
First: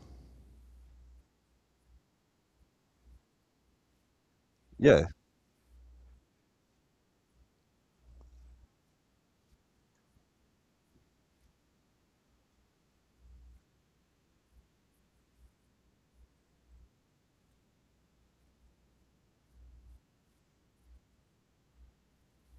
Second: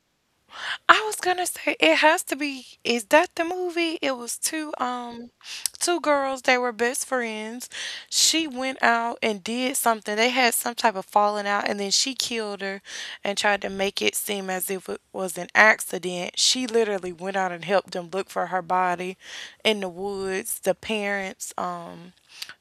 [SPEAKER 1] I was gonna say it has to be. Is that the movie? It was two
[SPEAKER 2] Yeah.
[SPEAKER 1] two girls. They were best friends. She went out and did something. They had some type of falling out, and then she killed her and tried to make it seem as if it was an accident. She literally went out and helped them look for her body in the woods. The parents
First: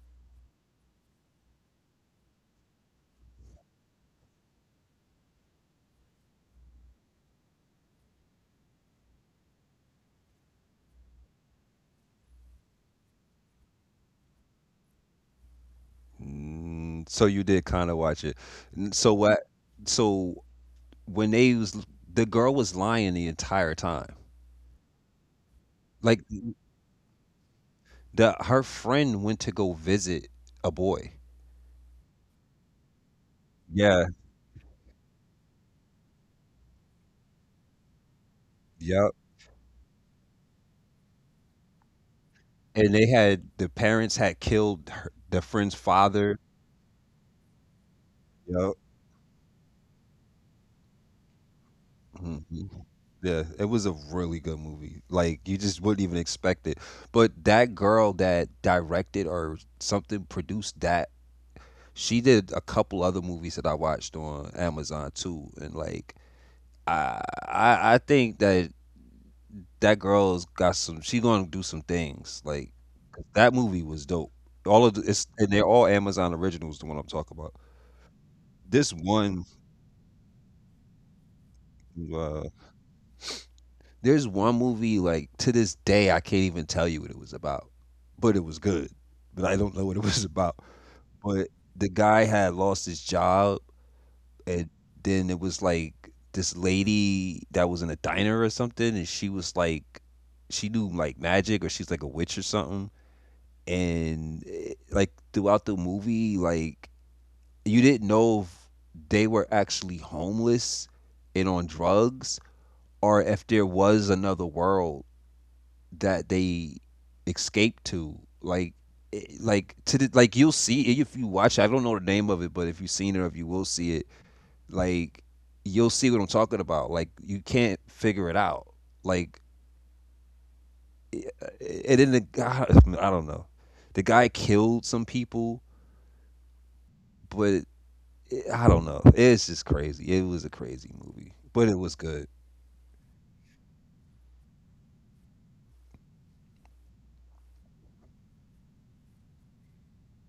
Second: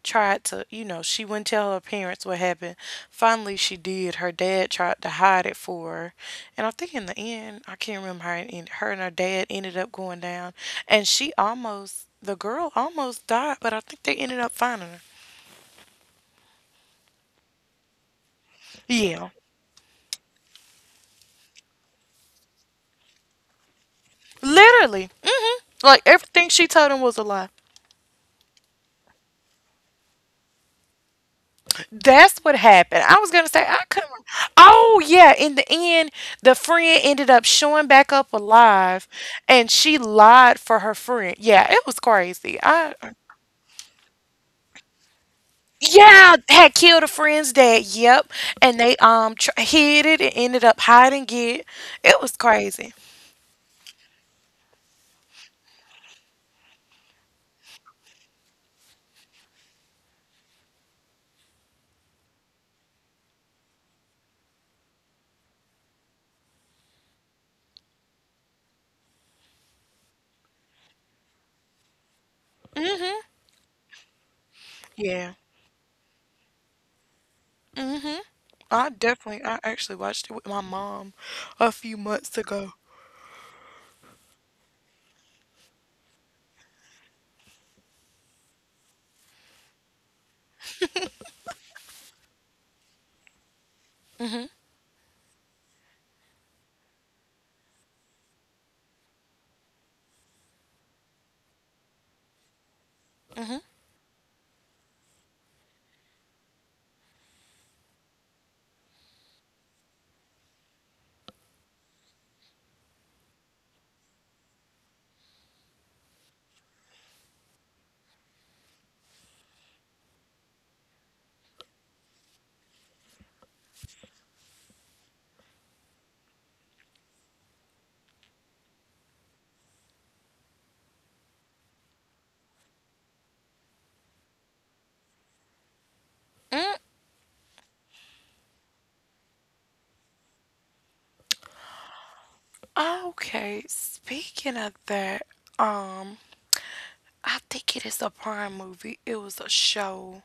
[SPEAKER 1] tried to, you know, she wouldn't tell her parents what happened. Finally, she did. Her dad tried to hide it for her. And I think in the end, I can't remember how it ended. Her and her dad ended up going down. And she almost, the girl almost died, but I think they ended up finding her.
[SPEAKER 2] Mm, so you did kind of watch it. So
[SPEAKER 1] Yeah.
[SPEAKER 2] what? So when they was the girl was lying the entire time.
[SPEAKER 1] Literally. Mm. Like
[SPEAKER 2] Like
[SPEAKER 1] everything she told him was a lie.
[SPEAKER 2] the her friend went to go visit a boy.
[SPEAKER 1] That's what happened. I was gonna say I
[SPEAKER 2] Yeah.
[SPEAKER 1] couldn't. Oh yeah, in the end, the friend ended up showing back up alive,
[SPEAKER 2] Yep.
[SPEAKER 1] and she lied for her friend. Yeah, it was crazy.
[SPEAKER 2] And
[SPEAKER 1] I
[SPEAKER 2] they had the parents had killed her, the friend's
[SPEAKER 1] yeah
[SPEAKER 2] father.
[SPEAKER 1] had killed a friend's dad. Yep,
[SPEAKER 2] Yep.
[SPEAKER 1] and they hid it and ended up hiding it. It was
[SPEAKER 2] Mhm.
[SPEAKER 1] crazy.
[SPEAKER 2] Yeah, it was a really good movie. Like you just wouldn't even expect it. But that girl that directed or something produced that, she did a couple other movies that I watched on Amazon too. And like I I think that that girl's got some. She gonna do some things. Like
[SPEAKER 1] Mhm.
[SPEAKER 2] that movie was dope. All of the, it's
[SPEAKER 1] Yeah.
[SPEAKER 2] and they're all Amazon originals. The one I'm talking about.
[SPEAKER 1] Mhm. I
[SPEAKER 2] This
[SPEAKER 1] definitely.
[SPEAKER 2] one,
[SPEAKER 1] I actually watched it with my mom a few months
[SPEAKER 2] uh,
[SPEAKER 1] ago.
[SPEAKER 2] there's one movie like to this day I can't even tell you what it was about, but it was good. But I don't know what it was about. But the guy had lost his job,
[SPEAKER 1] Mhm.
[SPEAKER 2] and then it was like this lady that was in a diner or something, and she was like, she knew like magic or she's like a witch or something,
[SPEAKER 1] Mhm.
[SPEAKER 2] and like throughout the movie, like you didn't know if they were actually homeless and on drugs, or if there was another world that they escaped to. Like, like to the, like you'll see it if you watch. I don't know the name of it, but if you've seen it, or if you will see it, like you'll see what I'm talking about. Like you can't figure it out. Like, eh, and then the guy, I don't know. The guy killed some people,
[SPEAKER 1] Mm.
[SPEAKER 2] but it, I don't know. It's just crazy. It was a crazy movie, but it was good.
[SPEAKER 1] Okay. Speaking of that, um. I think it is a Prime movie. It was a show.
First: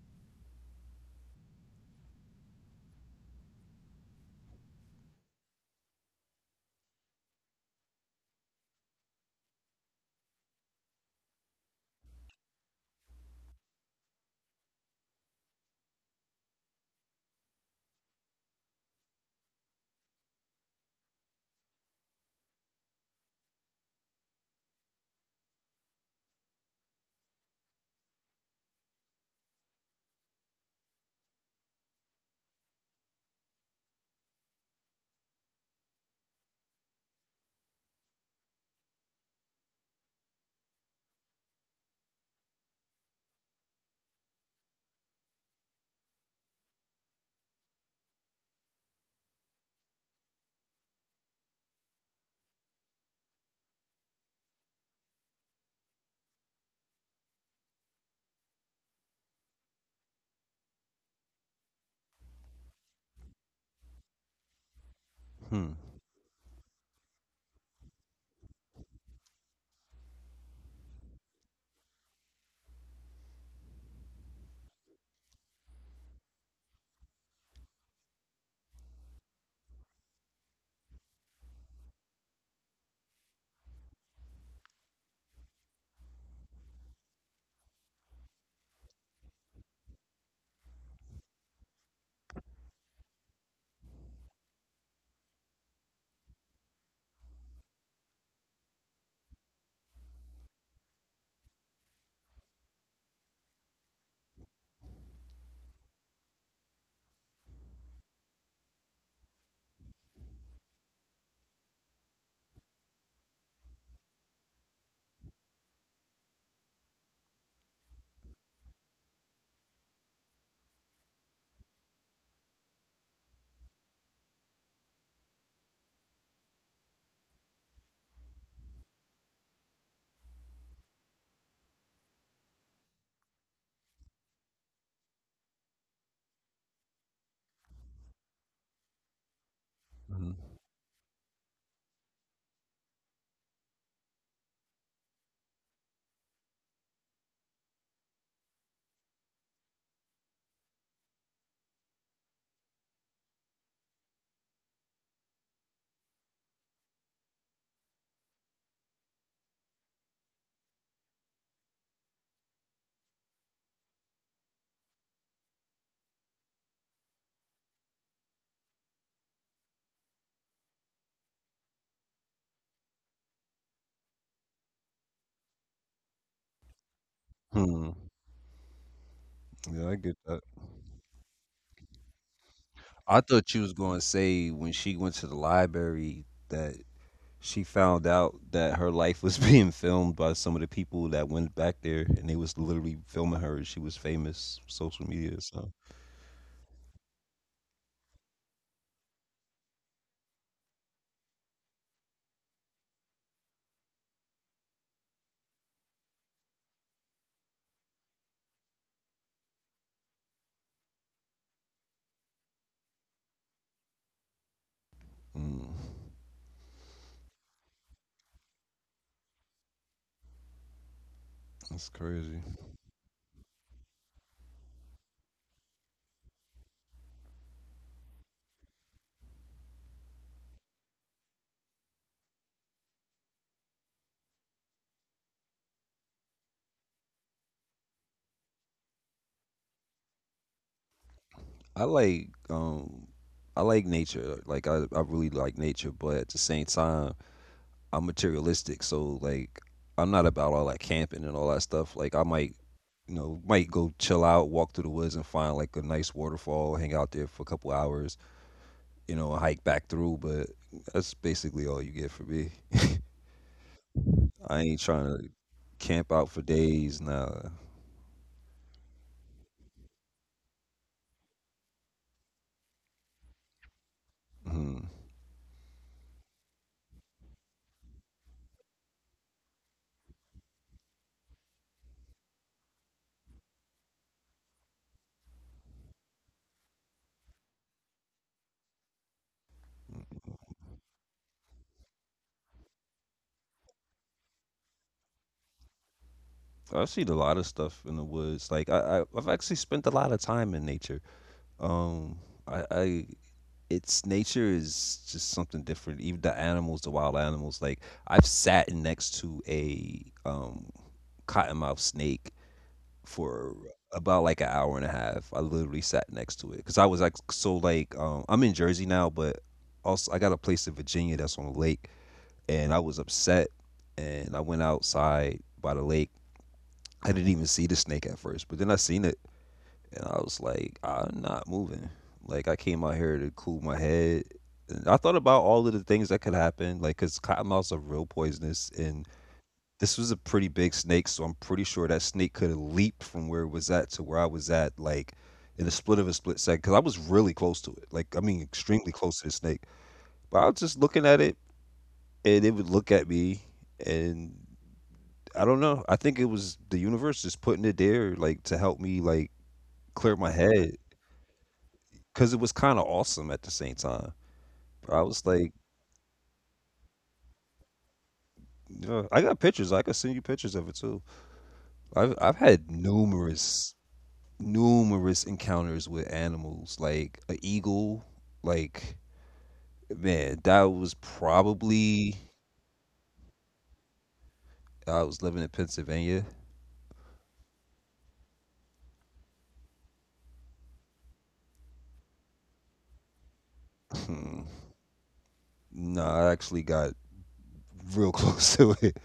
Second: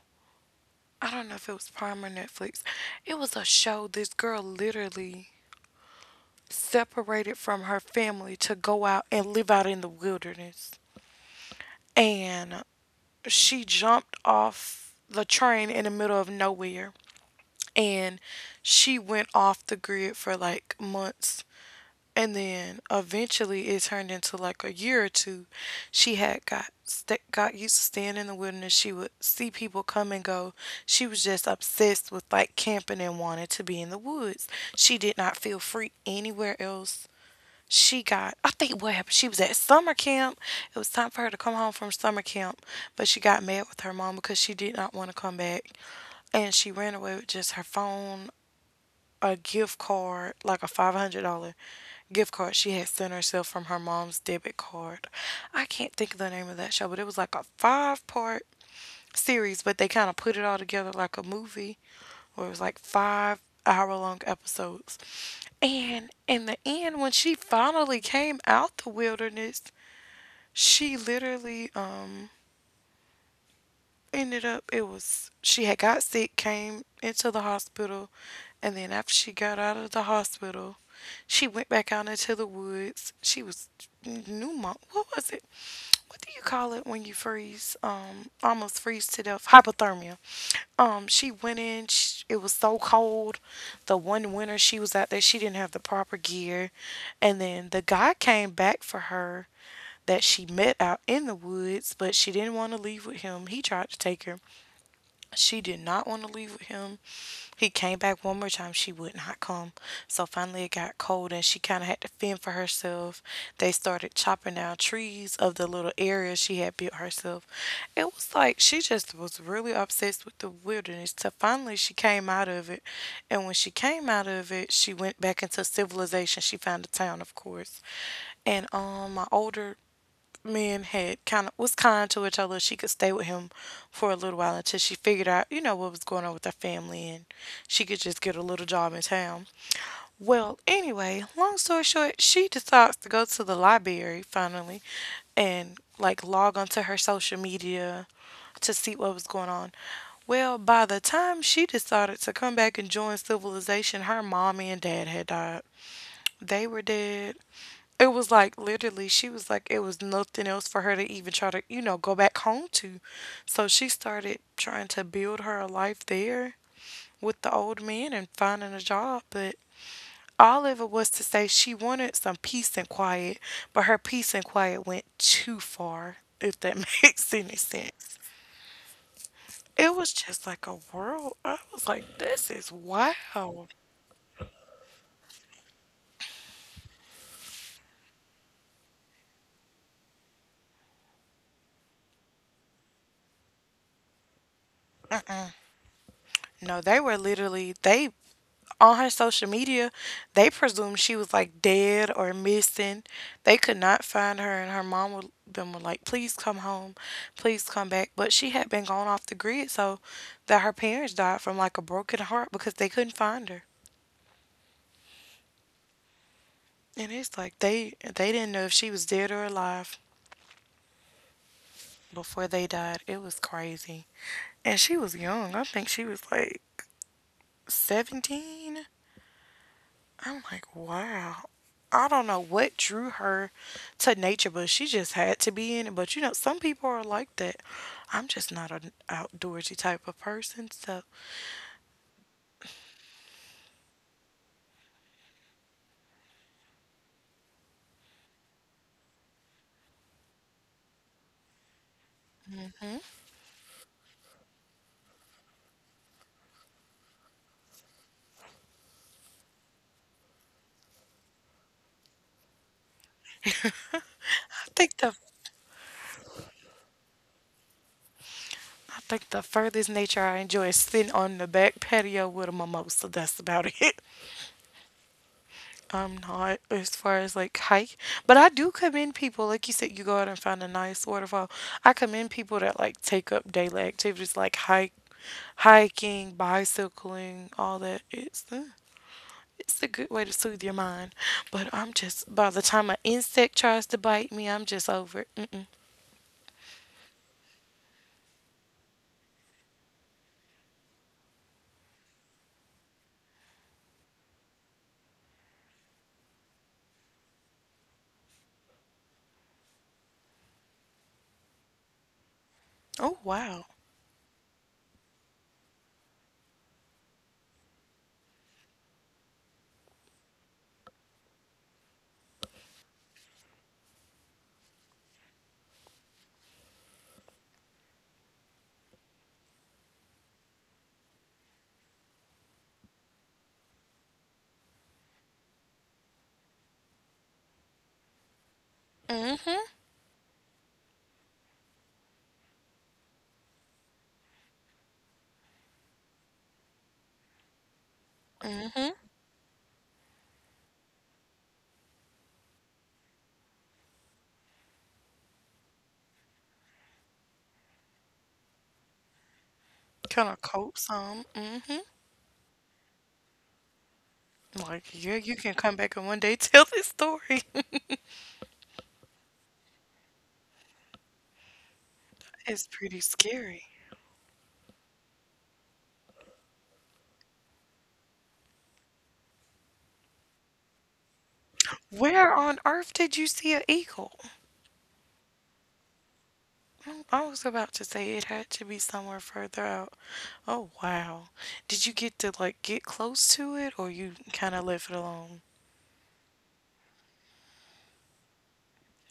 [SPEAKER 1] I don't know if it was Prime or Netflix. It was a show. This girl literally separated from her family to go out and live out in the wilderness. And she jumped off the train in the middle of nowhere. And she went off the grid for like months. And then eventually it turned into like a year or two. She had got used to staying in the wilderness. She would see people come and go. She was just obsessed with like camping and wanted to be in the woods. She did not feel free anywhere else. She got, I think what happened, she was at summer camp. It was time for her to come home from summer camp, but she got mad with her mom because she did not want to come back. And she ran away with just her phone, a gift card, like a $500 gift card she had sent herself from her mom's debit card. I can't think of the name of that show, but it was like a five-part series, but they kind of put it all together like a movie where it was like 5 hour long episodes.
[SPEAKER 2] Hmm.
[SPEAKER 1] And in the end, when she finally came out the wilderness, she literally, um, ended up it was she had got sick, came into the hospital, and then after she got out of the hospital, she went back out into the woods. She was pneumo. What was it? What do you call it when you freeze almost freeze to death? Hypothermia. She went in sh it was so cold, the one winter she was out there she didn't have the proper gear. And then the guy came back for her that she met out in the woods, but she didn't want to leave with him. He tried to take her. She did not want to leave with him. He came back one more time. She would not come. So finally, it got cold and she kind of had to fend for herself. They started chopping down trees of the little area she had built herself. It was like she just was really obsessed with the wilderness. So finally, she came out of it. And when she came out of it, she went back into civilization. She found a town, of course. And My older men had kind of was kind to her, told her she could stay with him for a little while until she figured out, you know, what was going on with her family and she could just get a little job in town.
[SPEAKER 2] Hmm.
[SPEAKER 1] Well, anyway, long story short, she decides to go to the library finally and like log onto her social media to see what was going on. Well, by the time she decided to come back and join civilization, her mommy and dad had died. They were dead. It was like literally, she was like, it was nothing else for her to even try to, you know, go back home to. So she started trying to build her life there with the old man and finding a job. But all of it was to say she wanted some peace and quiet, but her peace and quiet went too far, if that makes any
[SPEAKER 2] Hmm.
[SPEAKER 1] sense. It
[SPEAKER 2] Yeah, I
[SPEAKER 1] was
[SPEAKER 2] get
[SPEAKER 1] just
[SPEAKER 2] that.
[SPEAKER 1] like a world. I was like, this is
[SPEAKER 2] I thought you
[SPEAKER 1] wild.
[SPEAKER 2] was going to say when she went to the library that she found out that her life was being filmed by some of the people that went back there and they was literally filming her. She was famous social media, so.
[SPEAKER 1] No, they were literally, they on her social media, they presumed she was like dead or missing. They could not find her, and her mom would, them were like, "Please come home, please come back." But she had been gone off the grid, so that her parents died from like a broken heart because they couldn't find her.
[SPEAKER 2] Mm.
[SPEAKER 1] And it's like they didn't know if she was dead or alive
[SPEAKER 2] That's
[SPEAKER 1] before
[SPEAKER 2] crazy.
[SPEAKER 1] they died. It was crazy, and she was young. I think she was like 17. I'm like, wow. I don't know what drew her to nature, but she just had to be in it. But you know, some people are like that. I'm just not an outdoorsy type of person. So
[SPEAKER 2] I like um I like nature. Like I really like nature, but at the same time, I'm materialistic, so like I'm not about all that camping and all that stuff. Like I might, might go chill out, walk through the woods and find like a nice waterfall, hang out there for a couple hours, hike back through, but that's basically all you get for me. I
[SPEAKER 1] I
[SPEAKER 2] ain't
[SPEAKER 1] think
[SPEAKER 2] trying
[SPEAKER 1] the
[SPEAKER 2] to camp out for days nah.
[SPEAKER 1] I think the furthest nature I enjoy is sitting on the back patio with a mimosa. That's about it.
[SPEAKER 2] Hmm.
[SPEAKER 1] I'm not as far as like hike, but I do commend people. Like you said, you go out and find a nice waterfall. I commend people that like take up daily activities like hike, hiking, bicycling, all that. It's a good way to soothe your mind. But I'm just by the time an insect tries to bite me, I'm just over it. Mm-mm.
[SPEAKER 2] I've seen a lot of stuff in the woods. Like I've actually spent a lot of time in nature. Um I its nature is just something different. Even the animals, the wild animals. Like I've sat next to a cottonmouth snake
[SPEAKER 1] Oh,
[SPEAKER 2] for
[SPEAKER 1] wow.
[SPEAKER 2] about like an hour and a half. I literally sat next to it because I was like so like I'm in Jersey now, but also I got a place in Virginia that's on a lake, and I was upset, and I went outside by the lake. I didn't even see the snake at first, but then I seen it and I was like, I'm not moving. Like I came out here to cool my head. And I thought about all of the things that could happen, like because cottonmouths are real poisonous, and
[SPEAKER 1] Mm-hmm.
[SPEAKER 2] this was a pretty big snake, so I'm pretty sure that snake could have leaped from where it was at to where I was at, like in a split of a split second, because I was really close to it. Like I mean,
[SPEAKER 1] Mm-hmm.
[SPEAKER 2] extremely close to the snake. But I was just looking at it, and it would look at me, and I don't know. I think it was the universe just putting it there, like to help me, like clear
[SPEAKER 1] Kind
[SPEAKER 2] my
[SPEAKER 1] of cope
[SPEAKER 2] head.
[SPEAKER 1] some. Mm-hmm.
[SPEAKER 2] Because it was kind of awesome at the same time.
[SPEAKER 1] Like
[SPEAKER 2] I
[SPEAKER 1] yeah,
[SPEAKER 2] was
[SPEAKER 1] you can
[SPEAKER 2] like,
[SPEAKER 1] come back and one day tell this story.
[SPEAKER 2] yeah, I got pictures. I could send you pictures of it too. I've
[SPEAKER 1] It's
[SPEAKER 2] had
[SPEAKER 1] pretty scary.
[SPEAKER 2] numerous encounters with animals, like a eagle. Like, man, that was probably.
[SPEAKER 1] Where on earth did you see an eagle?
[SPEAKER 2] I was living in Pennsylvania.
[SPEAKER 1] Mm, I was about to say it had to be somewhere further out. Oh, wow. Did you get to like get close to it, or you
[SPEAKER 2] Hmm.
[SPEAKER 1] kind of left it alone?
[SPEAKER 2] No, I actually got real close to it.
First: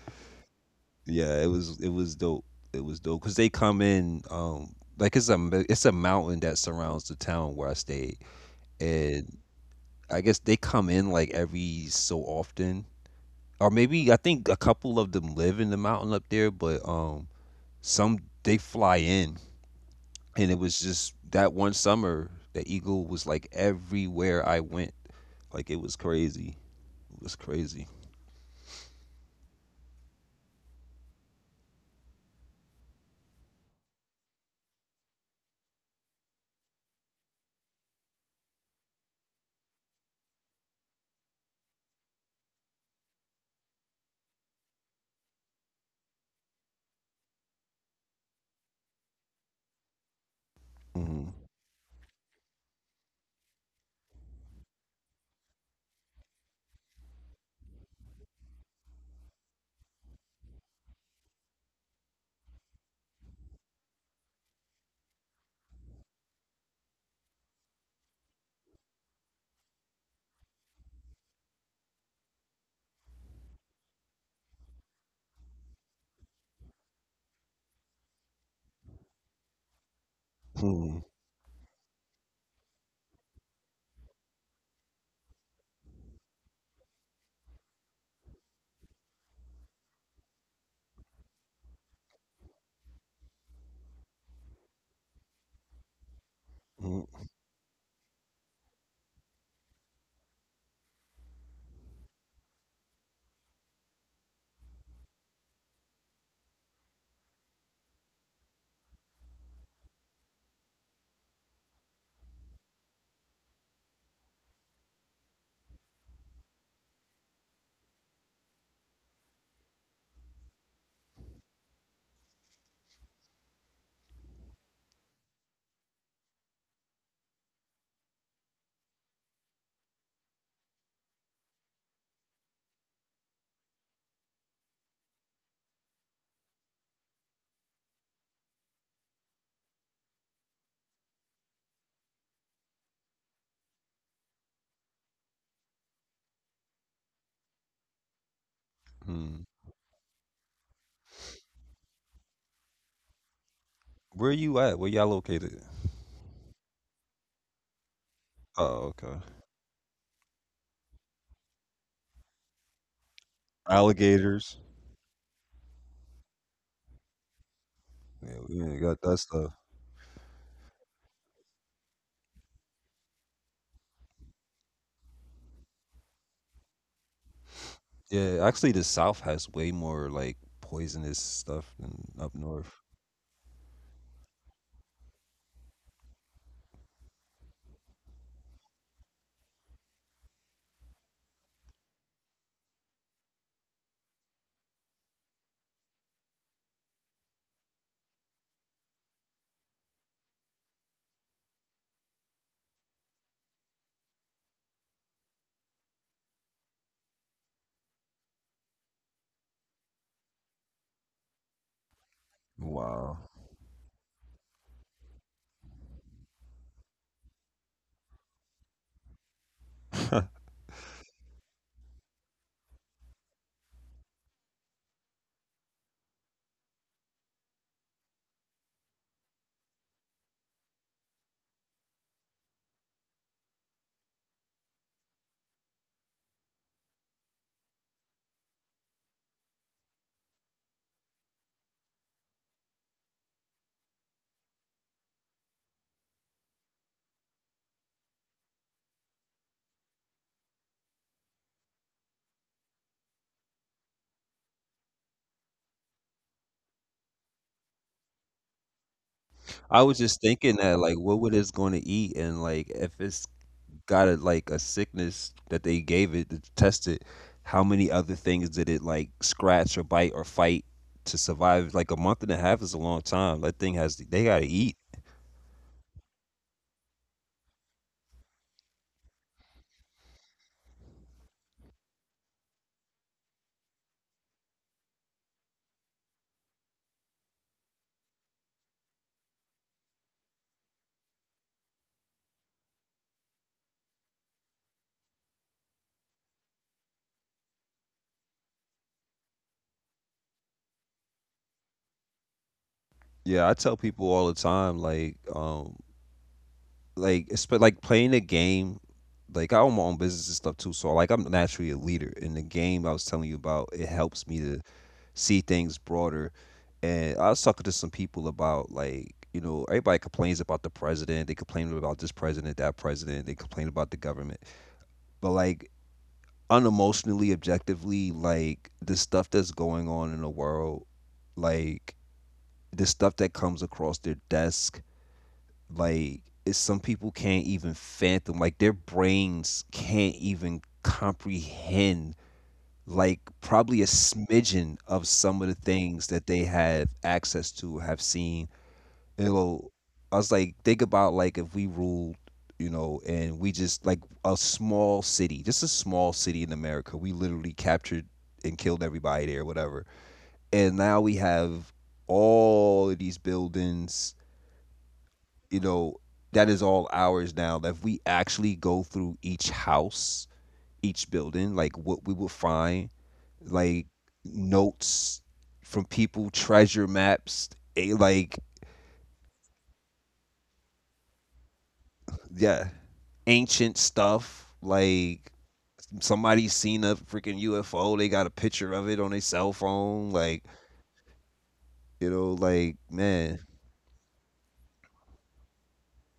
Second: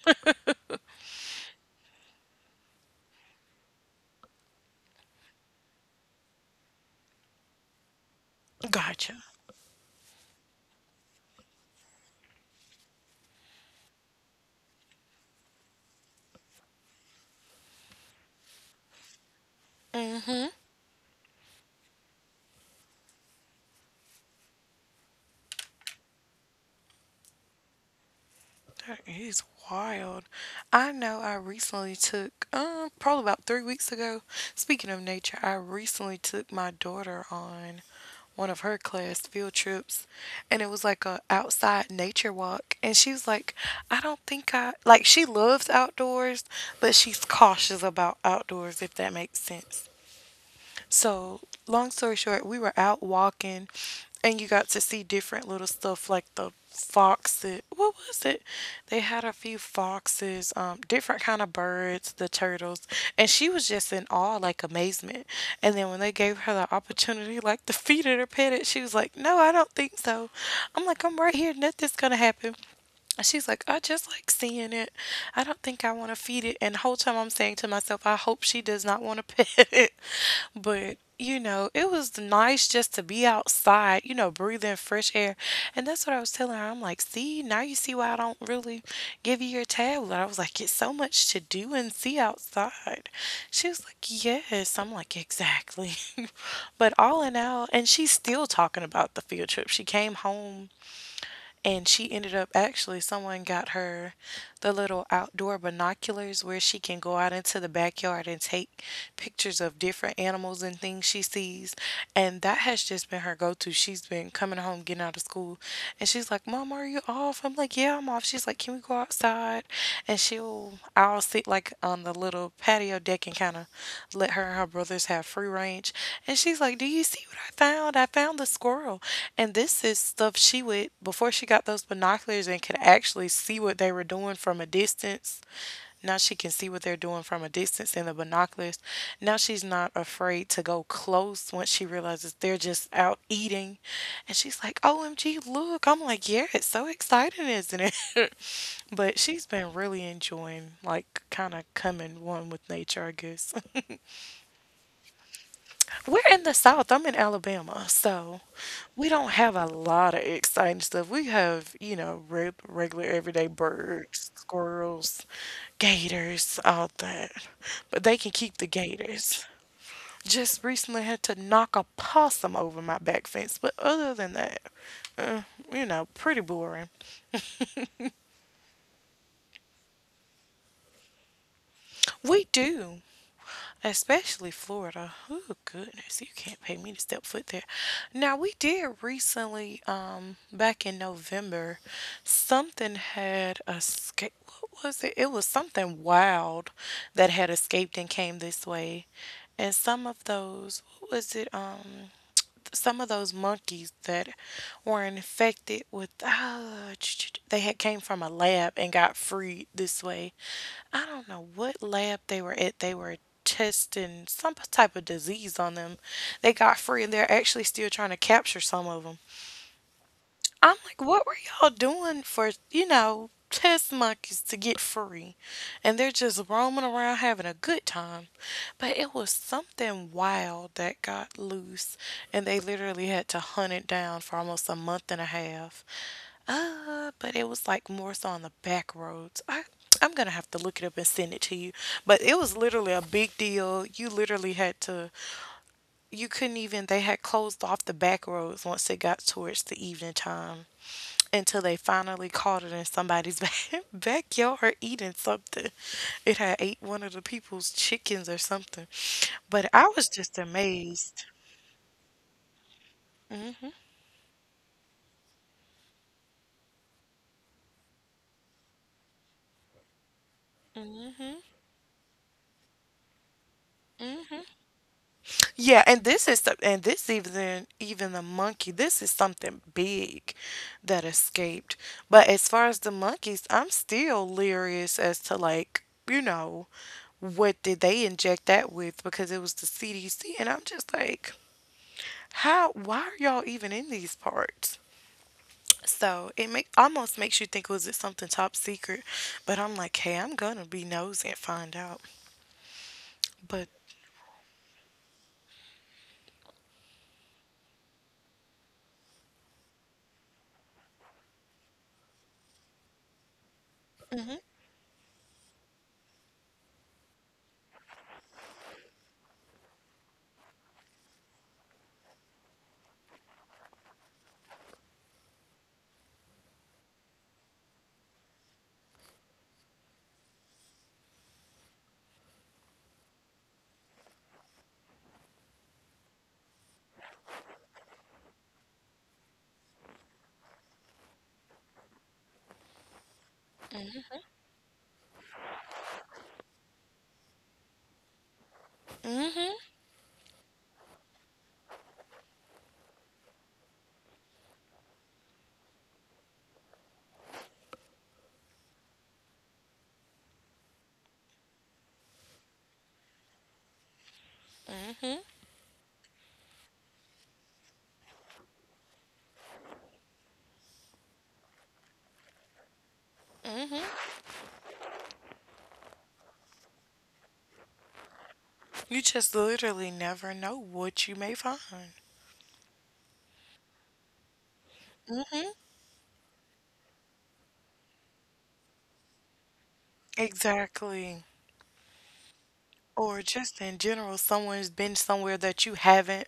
[SPEAKER 2] Yeah, it was dope. It was dope because they come in. Like it's a mountain that surrounds the town where I stayed,
[SPEAKER 1] Gotcha.
[SPEAKER 2] and I guess they come in like every so often, or maybe I think a couple of them live in the mountain up there, but some they fly in, and it was just that one summer the eagle was like everywhere I went, like it was crazy. It was crazy.
[SPEAKER 1] That is wild. I know I recently took, probably about 3 weeks ago. Speaking of nature, I recently took my daughter on one of her class field trips, and it was like a outside nature walk. And she was like, "I don't think I like." She loves outdoors, but she's cautious about outdoors, if that makes sense.
[SPEAKER 2] Mm,
[SPEAKER 1] So, long story short, we were out walking and you got to see different little stuff like the foxes. What was it? They had a few foxes, different kind of birds, the turtles, and she was just in awe, like amazement. And then when they gave her the opportunity, like to feed it or pet it, she was like, "No, I don't think so." I'm like, "I'm right here. Nothing's gonna happen." And she's like, I just like seeing it. I don't think I want to feed it. And the whole time I'm saying to myself, I hope she does not want to pet it. But,
[SPEAKER 2] mm,
[SPEAKER 1] you know, it was nice just to be outside, you know, breathing fresh air. And that's what I was telling her. I'm like, see, now you see why I don't really give you your tablet. I was like, it's so much to do and see outside. She was like, yes. I'm like, exactly. But all
[SPEAKER 2] mm,
[SPEAKER 1] in all, and she's still talking about the field trip. She came home, and she ended up actually, someone got her the little outdoor binoculars where she can go out into the backyard and take pictures of different animals and things she sees. And that has just been her go to. She's been coming home, getting out of school, and she's like, Mom, are you off? I'm like, Yeah, I'm off. She's like, Can we go outside? And she'll, I'll sit like on the little patio deck and kind of let her and her brothers have free range. And she's like, Do you see what I found the squirrel. And this is stuff she would, before she got those binoculars and could actually see what they were doing from a distance. Now she can see what they're doing from a distance in the binoculars. Now she's not afraid to go close once she realizes they're just out eating. And she's like, OMG, look. I'm like, yeah, it's so exciting, isn't it? But
[SPEAKER 2] mm.
[SPEAKER 1] she's been really enjoying, like, kind of coming one with nature, I guess.
[SPEAKER 2] Where you at? Where y'all located?
[SPEAKER 1] We're in the South. I'm in Alabama, so
[SPEAKER 2] Oh,
[SPEAKER 1] we
[SPEAKER 2] okay.
[SPEAKER 1] don't have a lot of exciting stuff. We have, you know, reg- regular everyday birds,
[SPEAKER 2] Alligators.
[SPEAKER 1] squirrels, gators, all that. But they can
[SPEAKER 2] Yeah,
[SPEAKER 1] keep
[SPEAKER 2] we
[SPEAKER 1] the
[SPEAKER 2] ain't got that
[SPEAKER 1] gators.
[SPEAKER 2] stuff.
[SPEAKER 1] Just recently had to knock a possum over my back fence, but other than that, you know, pretty boring.
[SPEAKER 2] Yeah, actually, the South has way more like poisonous stuff than up
[SPEAKER 1] We
[SPEAKER 2] north.
[SPEAKER 1] do. Especially Florida. Oh, goodness, you can't pay me to step foot there. Now we did recently, back in November, something had escaped. What was it? It was something wild that had escaped and came this way, and some of those. What was it? Some of those monkeys that were infected with they had came from a lab and got freed this way. I don't know what lab they were at. They were
[SPEAKER 2] Wow.
[SPEAKER 1] testing some type of disease on them. They got free and they're actually still trying to capture some of them. I'm like, what were y'all doing for, you know, test monkeys to get free? And they're just roaming around having a good time. But it was something wild that got loose, and they literally had to hunt it down for almost a month and a half. But it was like more so on the back roads. I'm gonna have to look it up and send it to you. But it was literally a big deal. You literally had to you couldn't even they had closed off the back roads once it got towards the evening time until they finally caught it in somebody's backyard eating something. It had ate one of the people's chickens or something. But I
[SPEAKER 2] I was
[SPEAKER 1] was
[SPEAKER 2] just
[SPEAKER 1] just
[SPEAKER 2] thinking that, like,
[SPEAKER 1] amazed.
[SPEAKER 2] what would it's going to eat, and like, if it's
[SPEAKER 1] Mhm.
[SPEAKER 2] got a, like a sickness that they gave it to test it, how many other things did it like scratch or bite or fight to survive? Like a month and a half is a long time. That thing has they got to eat.
[SPEAKER 1] Yeah, and this is some- and this even the monkey. This is something big that escaped. But as far as the monkeys, I'm still leery as to like, you know, what did they inject that with, because it was the CDC, and I'm just like, how? Why are y'all even in these parts? So it make, almost makes you think, was it something top secret? But I'm like, hey, I'm gonna be nosy and find out.
[SPEAKER 2] Yeah,
[SPEAKER 1] But
[SPEAKER 2] I tell people all the time, like it's but like playing a game. Like I own my own business and stuff too, so like I'm naturally a leader. And the game I was telling you about, it helps
[SPEAKER 1] hmm.
[SPEAKER 2] me to see things broader. And I was talking to some people about like, everybody complains about the president. They complain about this president, that president. They complain about the government. But like unemotionally, objectively, like the stuff that's going on in the world, like the stuff that comes across their desk, like it's some people can't even fathom. Like their brains can't even comprehend like probably a smidgen of some of the things that they have access to have seen you
[SPEAKER 1] Hmm.
[SPEAKER 2] know I was like, think about, like, if we ruled, and we just like a small city, just a small city in America, we literally captured and killed everybody there, whatever, and now we have all of these buildings, you know that is all ours now, that if we actually go through each house, each building, like what we will find,
[SPEAKER 1] Hmm.
[SPEAKER 2] like notes from people, treasure maps, a, like
[SPEAKER 1] You just literally never know what you may find.
[SPEAKER 2] yeah, ancient stuff. Like
[SPEAKER 1] Hmm.
[SPEAKER 2] somebody's seen a freaking UFO. They got a picture of it on their cell phone. Like,
[SPEAKER 1] Exactly.
[SPEAKER 2] like,
[SPEAKER 1] Or
[SPEAKER 2] man.
[SPEAKER 1] just in general, someone's been somewhere that you haven't.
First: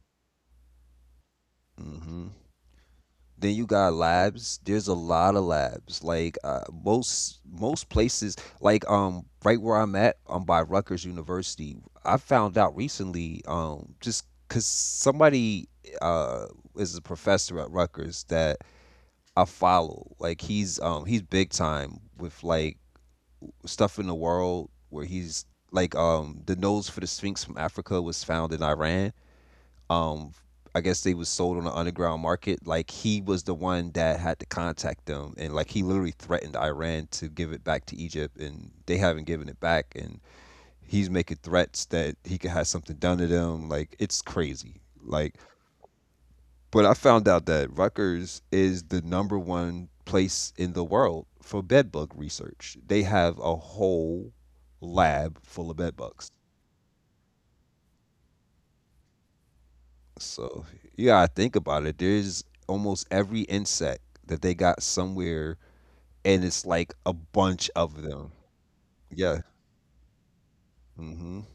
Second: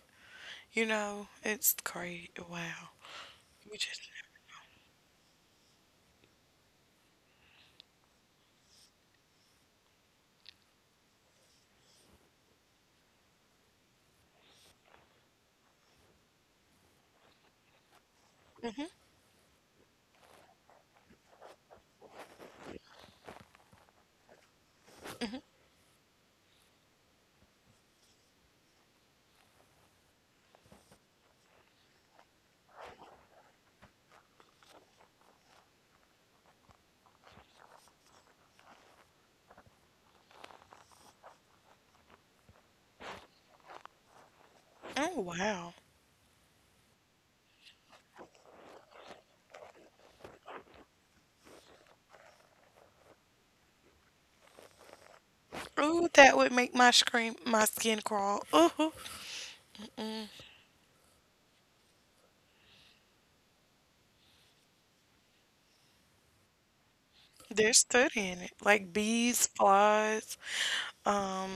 [SPEAKER 1] You know, it's
[SPEAKER 2] Hmm.
[SPEAKER 1] crazy. Wow.
[SPEAKER 2] Then you
[SPEAKER 1] You
[SPEAKER 2] got
[SPEAKER 1] just.
[SPEAKER 2] labs. There's a lot of labs. Like most places, like right where I'm at, I'm by Rutgers University. I found out recently, just because somebody uh is a professor at Rutgers that
[SPEAKER 1] Hmm.
[SPEAKER 2] I follow. Like he's big time with like stuff in the world where he's like the nose for the Sphinx from Africa was found in Iran. um I guess they was sold on the underground market. Like he was the one that had to contact them, and like he literally threatened Iran to give it back to Egypt, and they haven't given it back, and he's making threats that he could have something done to them. Like it's crazy.
[SPEAKER 1] Oh,
[SPEAKER 2] Like,
[SPEAKER 1] wow.
[SPEAKER 2] but I found out that Rutgers is the number one place in the world for bed bug research. They have a whole lab full of bed
[SPEAKER 1] Ooh,
[SPEAKER 2] bugs.
[SPEAKER 1] that would make my scream, my skin crawl. Ooh,
[SPEAKER 2] So you gotta think about it. There's almost every insect that they got somewhere, and it's like a bunch
[SPEAKER 1] they're
[SPEAKER 2] of them.
[SPEAKER 1] studying it like
[SPEAKER 2] Yeah.
[SPEAKER 1] bees, flies.
[SPEAKER 2] Mm-hmm.
[SPEAKER 1] Um,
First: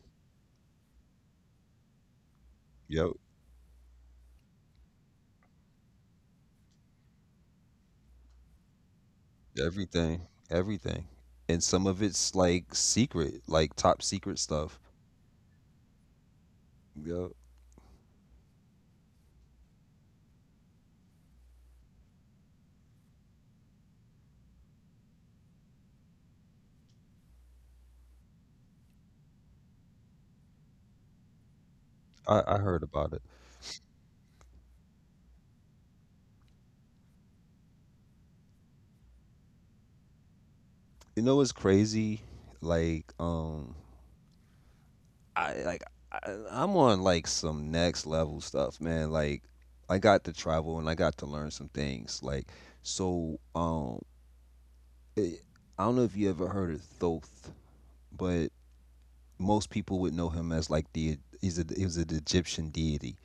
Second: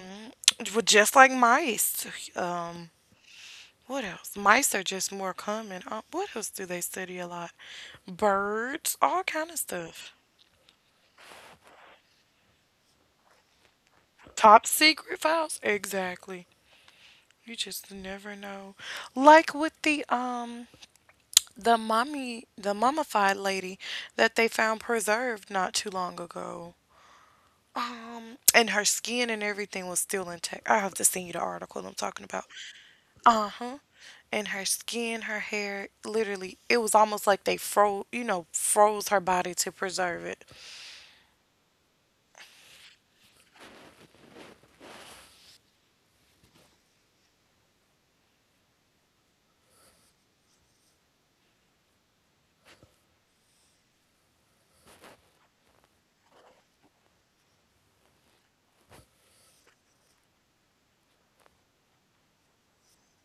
[SPEAKER 1] well, just like mice. Um,
[SPEAKER 2] Yep.
[SPEAKER 1] what else? Mice are just more common. What else do they study a lot? Birds, all kind of stuff.
[SPEAKER 2] Everything. Everything. And some of it's like secret, like top secret
[SPEAKER 1] Top
[SPEAKER 2] stuff.
[SPEAKER 1] secret files, exactly.
[SPEAKER 2] Yep.
[SPEAKER 1] You just never know. Like with the mommy the mummified lady that they found preserved not too long ago. And her skin and everything was still intact. I have to send you the article I'm talking
[SPEAKER 2] I,
[SPEAKER 1] about.
[SPEAKER 2] I heard about it.
[SPEAKER 1] Uh-huh. And her skin, her hair, literally, it was almost like they froze, froze her body to preserve it.
[SPEAKER 2] You know what's crazy? Like, I like I, I'm on like some next level stuff, man. Like, I got to travel and I got to learn some things. Like, so, um. I don't know if you ever heard of Thoth, but most people would know him as like the he's a he was an Egyptian deity.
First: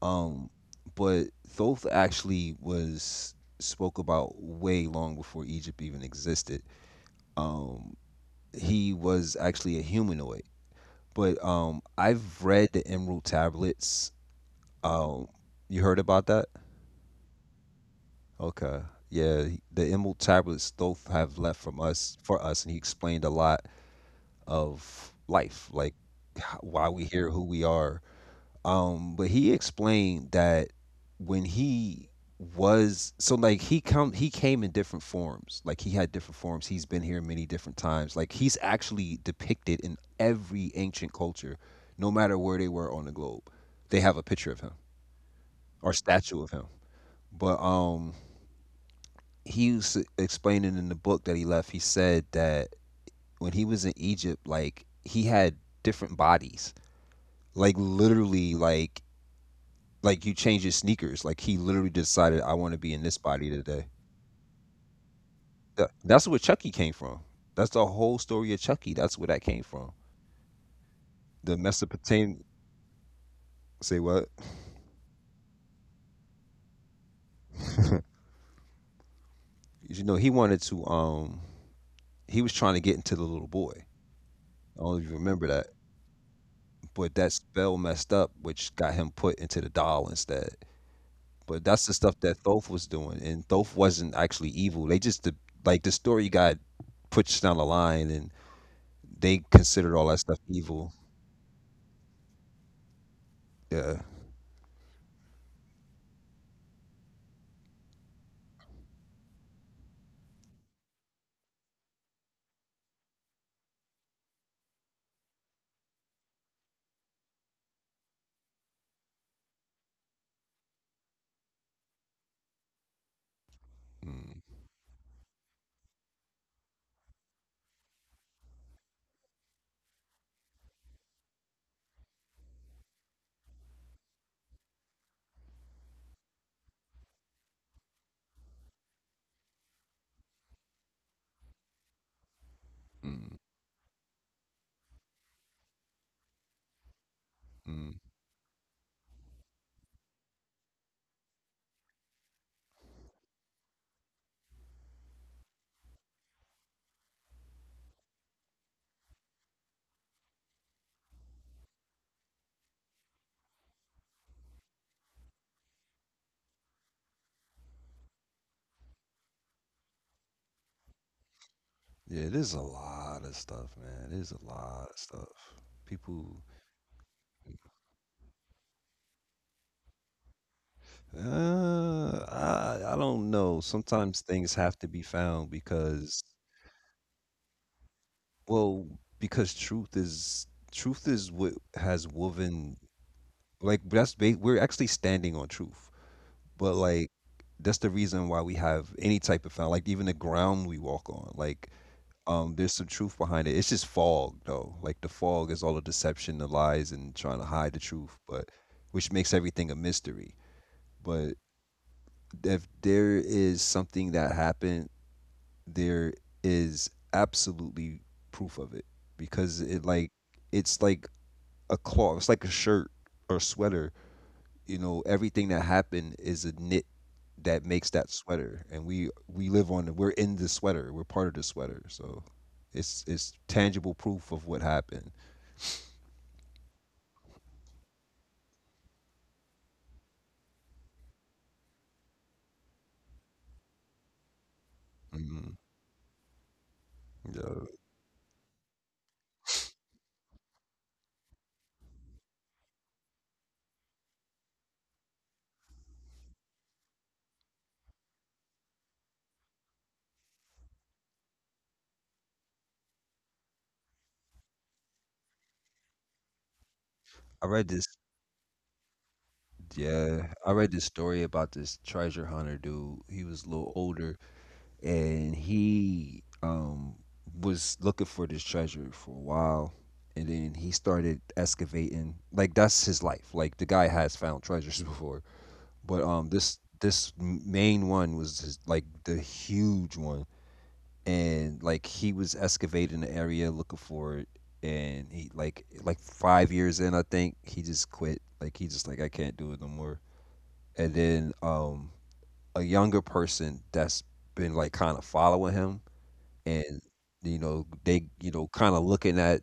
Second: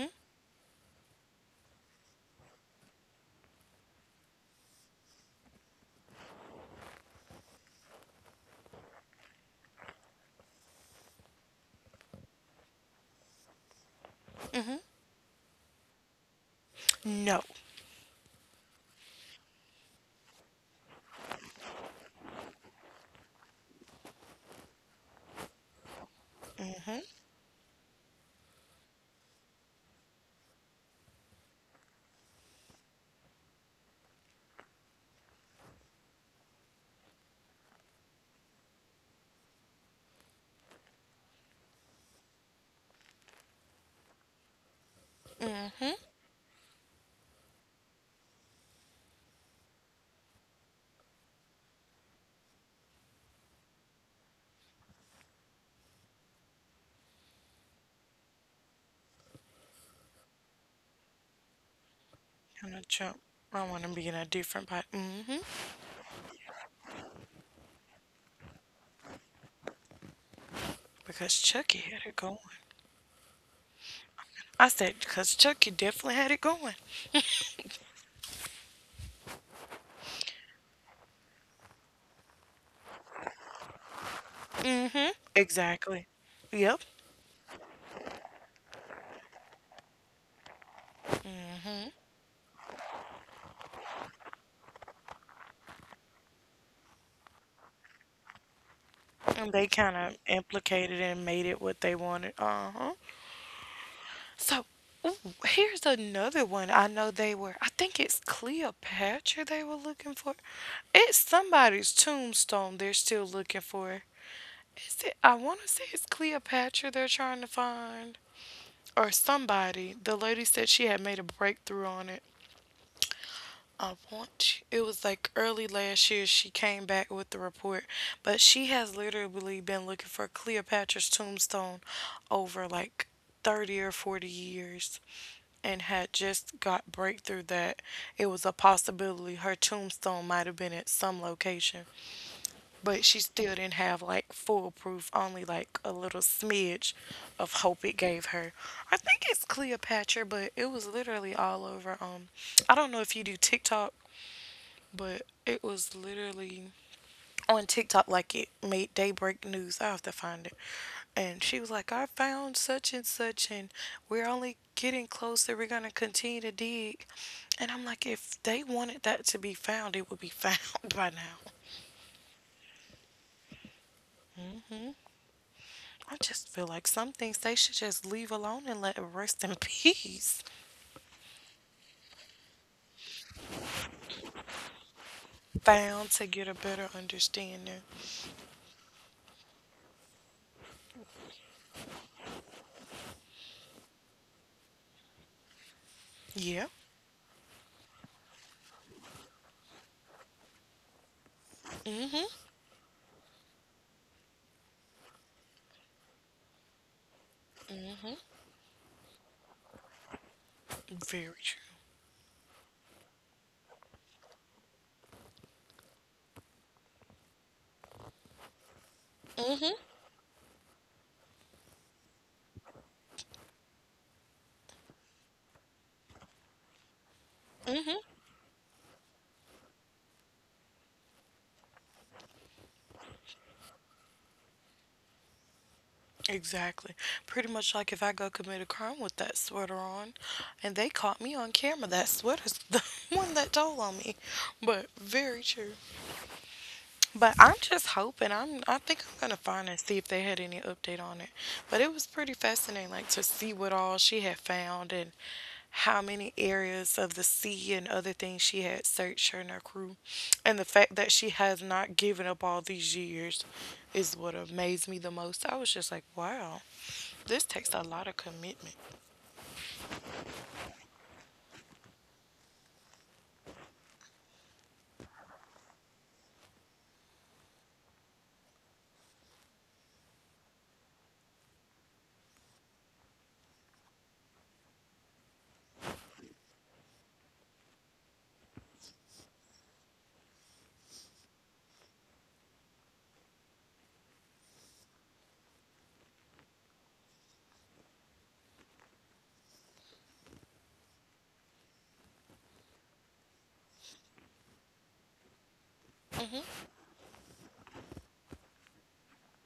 [SPEAKER 2] Um, but Thoth actually was spoke about way long before Egypt even existed. Um, he was actually a humanoid. But I've read the Emerald Tablets.
[SPEAKER 1] Hmm.
[SPEAKER 2] Um, you heard about that?
[SPEAKER 1] No.
[SPEAKER 2] Okay. Yeah, the Emerald Tablets Thoth have left from us for us, and he explained a lot of life, like why we here, who we are. But he explained that when he was so like he came in different forms, like he had different forms, he's been here many different times, like he's actually depicted in every ancient culture no matter where they were on the globe, they have a picture of him
[SPEAKER 1] Hmm.
[SPEAKER 2] or
[SPEAKER 1] I'm
[SPEAKER 2] statue of him. But he was explaining in the book that he left, he said that when he was in Egypt, like he had different bodies, like literally, like you change his sneakers. Like he literally decided I want to
[SPEAKER 1] gonna
[SPEAKER 2] be in this
[SPEAKER 1] jump.
[SPEAKER 2] body
[SPEAKER 1] I want
[SPEAKER 2] today.
[SPEAKER 1] to be in a different body. Hmm.
[SPEAKER 2] That's where Chucky came from. That's the whole story of Chucky. That's where that came from.
[SPEAKER 1] Because
[SPEAKER 2] The
[SPEAKER 1] Chucky had it going.
[SPEAKER 2] Mesopotamian, say what?
[SPEAKER 1] I said, because Chucky definitely had it going.
[SPEAKER 2] You know, he was trying to get into the little boy. I don't
[SPEAKER 1] Hmm.
[SPEAKER 2] know if you remember that.
[SPEAKER 1] Exactly. Yep.
[SPEAKER 2] But that spell messed up, which got him put into the doll instead. But that's the stuff that Thoth was doing, and Thoth wasn't actually evil. Like the story got pushed down the line, and
[SPEAKER 1] And
[SPEAKER 2] they
[SPEAKER 1] they kind
[SPEAKER 2] considered
[SPEAKER 1] of
[SPEAKER 2] all that stuff
[SPEAKER 1] implicated
[SPEAKER 2] evil.
[SPEAKER 1] and made it what they wanted. Uh-huh.
[SPEAKER 2] Yeah.
[SPEAKER 1] So, ooh, here's another one. I know they were, I think it's Cleopatra they were looking for. It's somebody's tombstone they're still looking for. Is it, I want to say it's Cleopatra they're trying to find. Or somebody. The lady said she had made a breakthrough on it. I
[SPEAKER 2] Mm,
[SPEAKER 1] want you. It was like early last year she came back with the report. But she has literally been looking for Cleopatra's tombstone over like 30 or 40 years and had just got breakthrough that it was a possibility her tombstone might have been at some location, but she
[SPEAKER 2] mm,
[SPEAKER 1] still didn't have like full proof, only like a little smidge of hope it
[SPEAKER 2] mm.
[SPEAKER 1] gave her. I think it's Cleopatra, but it was literally all over. I don't know if you do TikTok, but it was literally on TikTok like it made daybreak news. I have to find it. And she was like, I found such and such, and we're only getting closer. We're going to continue to dig. And I'm like, if they wanted that to be found, it would be found by now.
[SPEAKER 2] Yeah, there's a lot of stuff, man. There's a lot of stuff.
[SPEAKER 1] I
[SPEAKER 2] People,
[SPEAKER 1] just feel like some things they should just leave alone and let it rest in peace.
[SPEAKER 2] uh, I don't know. Sometimes things have to be found
[SPEAKER 1] Found
[SPEAKER 2] because,
[SPEAKER 1] to get a better understanding.
[SPEAKER 2] well, because truth is what has woven, like we're actually standing on truth,
[SPEAKER 1] Yeah,
[SPEAKER 2] but like that's the reason why we have any type of found, like even the ground we walk on, like. There's some truth behind it. It's just fog, though. Like the fog is all the deception, the lies, and trying to hide the truth, but which makes everything a mystery.
[SPEAKER 1] very
[SPEAKER 2] But
[SPEAKER 1] true.
[SPEAKER 2] if there is something that happened, there is absolutely proof of it because
[SPEAKER 1] Mm-hmm,
[SPEAKER 2] it's like a cloth, it's like a shirt or sweater, you know, everything that happened is a knit that makes that
[SPEAKER 1] mm-hmm.
[SPEAKER 2] sweater, and we live on the we're in the sweater, we're part of the sweater, so it's tangible proof of what happened.
[SPEAKER 1] Exactly. Pretty much like if I go commit a crime with that sweater on and they caught me on camera, that sweater's the one that told on me. But very
[SPEAKER 2] Hmm.
[SPEAKER 1] true. But I'm
[SPEAKER 2] Yeah.
[SPEAKER 1] just hoping. I'm. I think I'm gonna find and see if they had any update on it. But it was pretty fascinating, like to see what all she had found and how many areas of the sea and other things she had searched her and her crew, and the fact that she has not given up all these years is what amazed me the most. I was just like, wow, this
[SPEAKER 2] I read
[SPEAKER 1] takes a
[SPEAKER 2] this
[SPEAKER 1] lot of commitment.
[SPEAKER 2] Yeah, I read this story about this treasure hunter dude. He was a little older, and he was looking for this treasure for a while. And then he started excavating. Like, that's his life. Like, the guy has found treasures before. But this main one was just, like, the huge one, and like he was excavating the area looking for it, and he like 5 years in, I think he just quit. Like, he just like, I can't do it no more. And then a younger person that's been like kind of following him, and they kind of looking at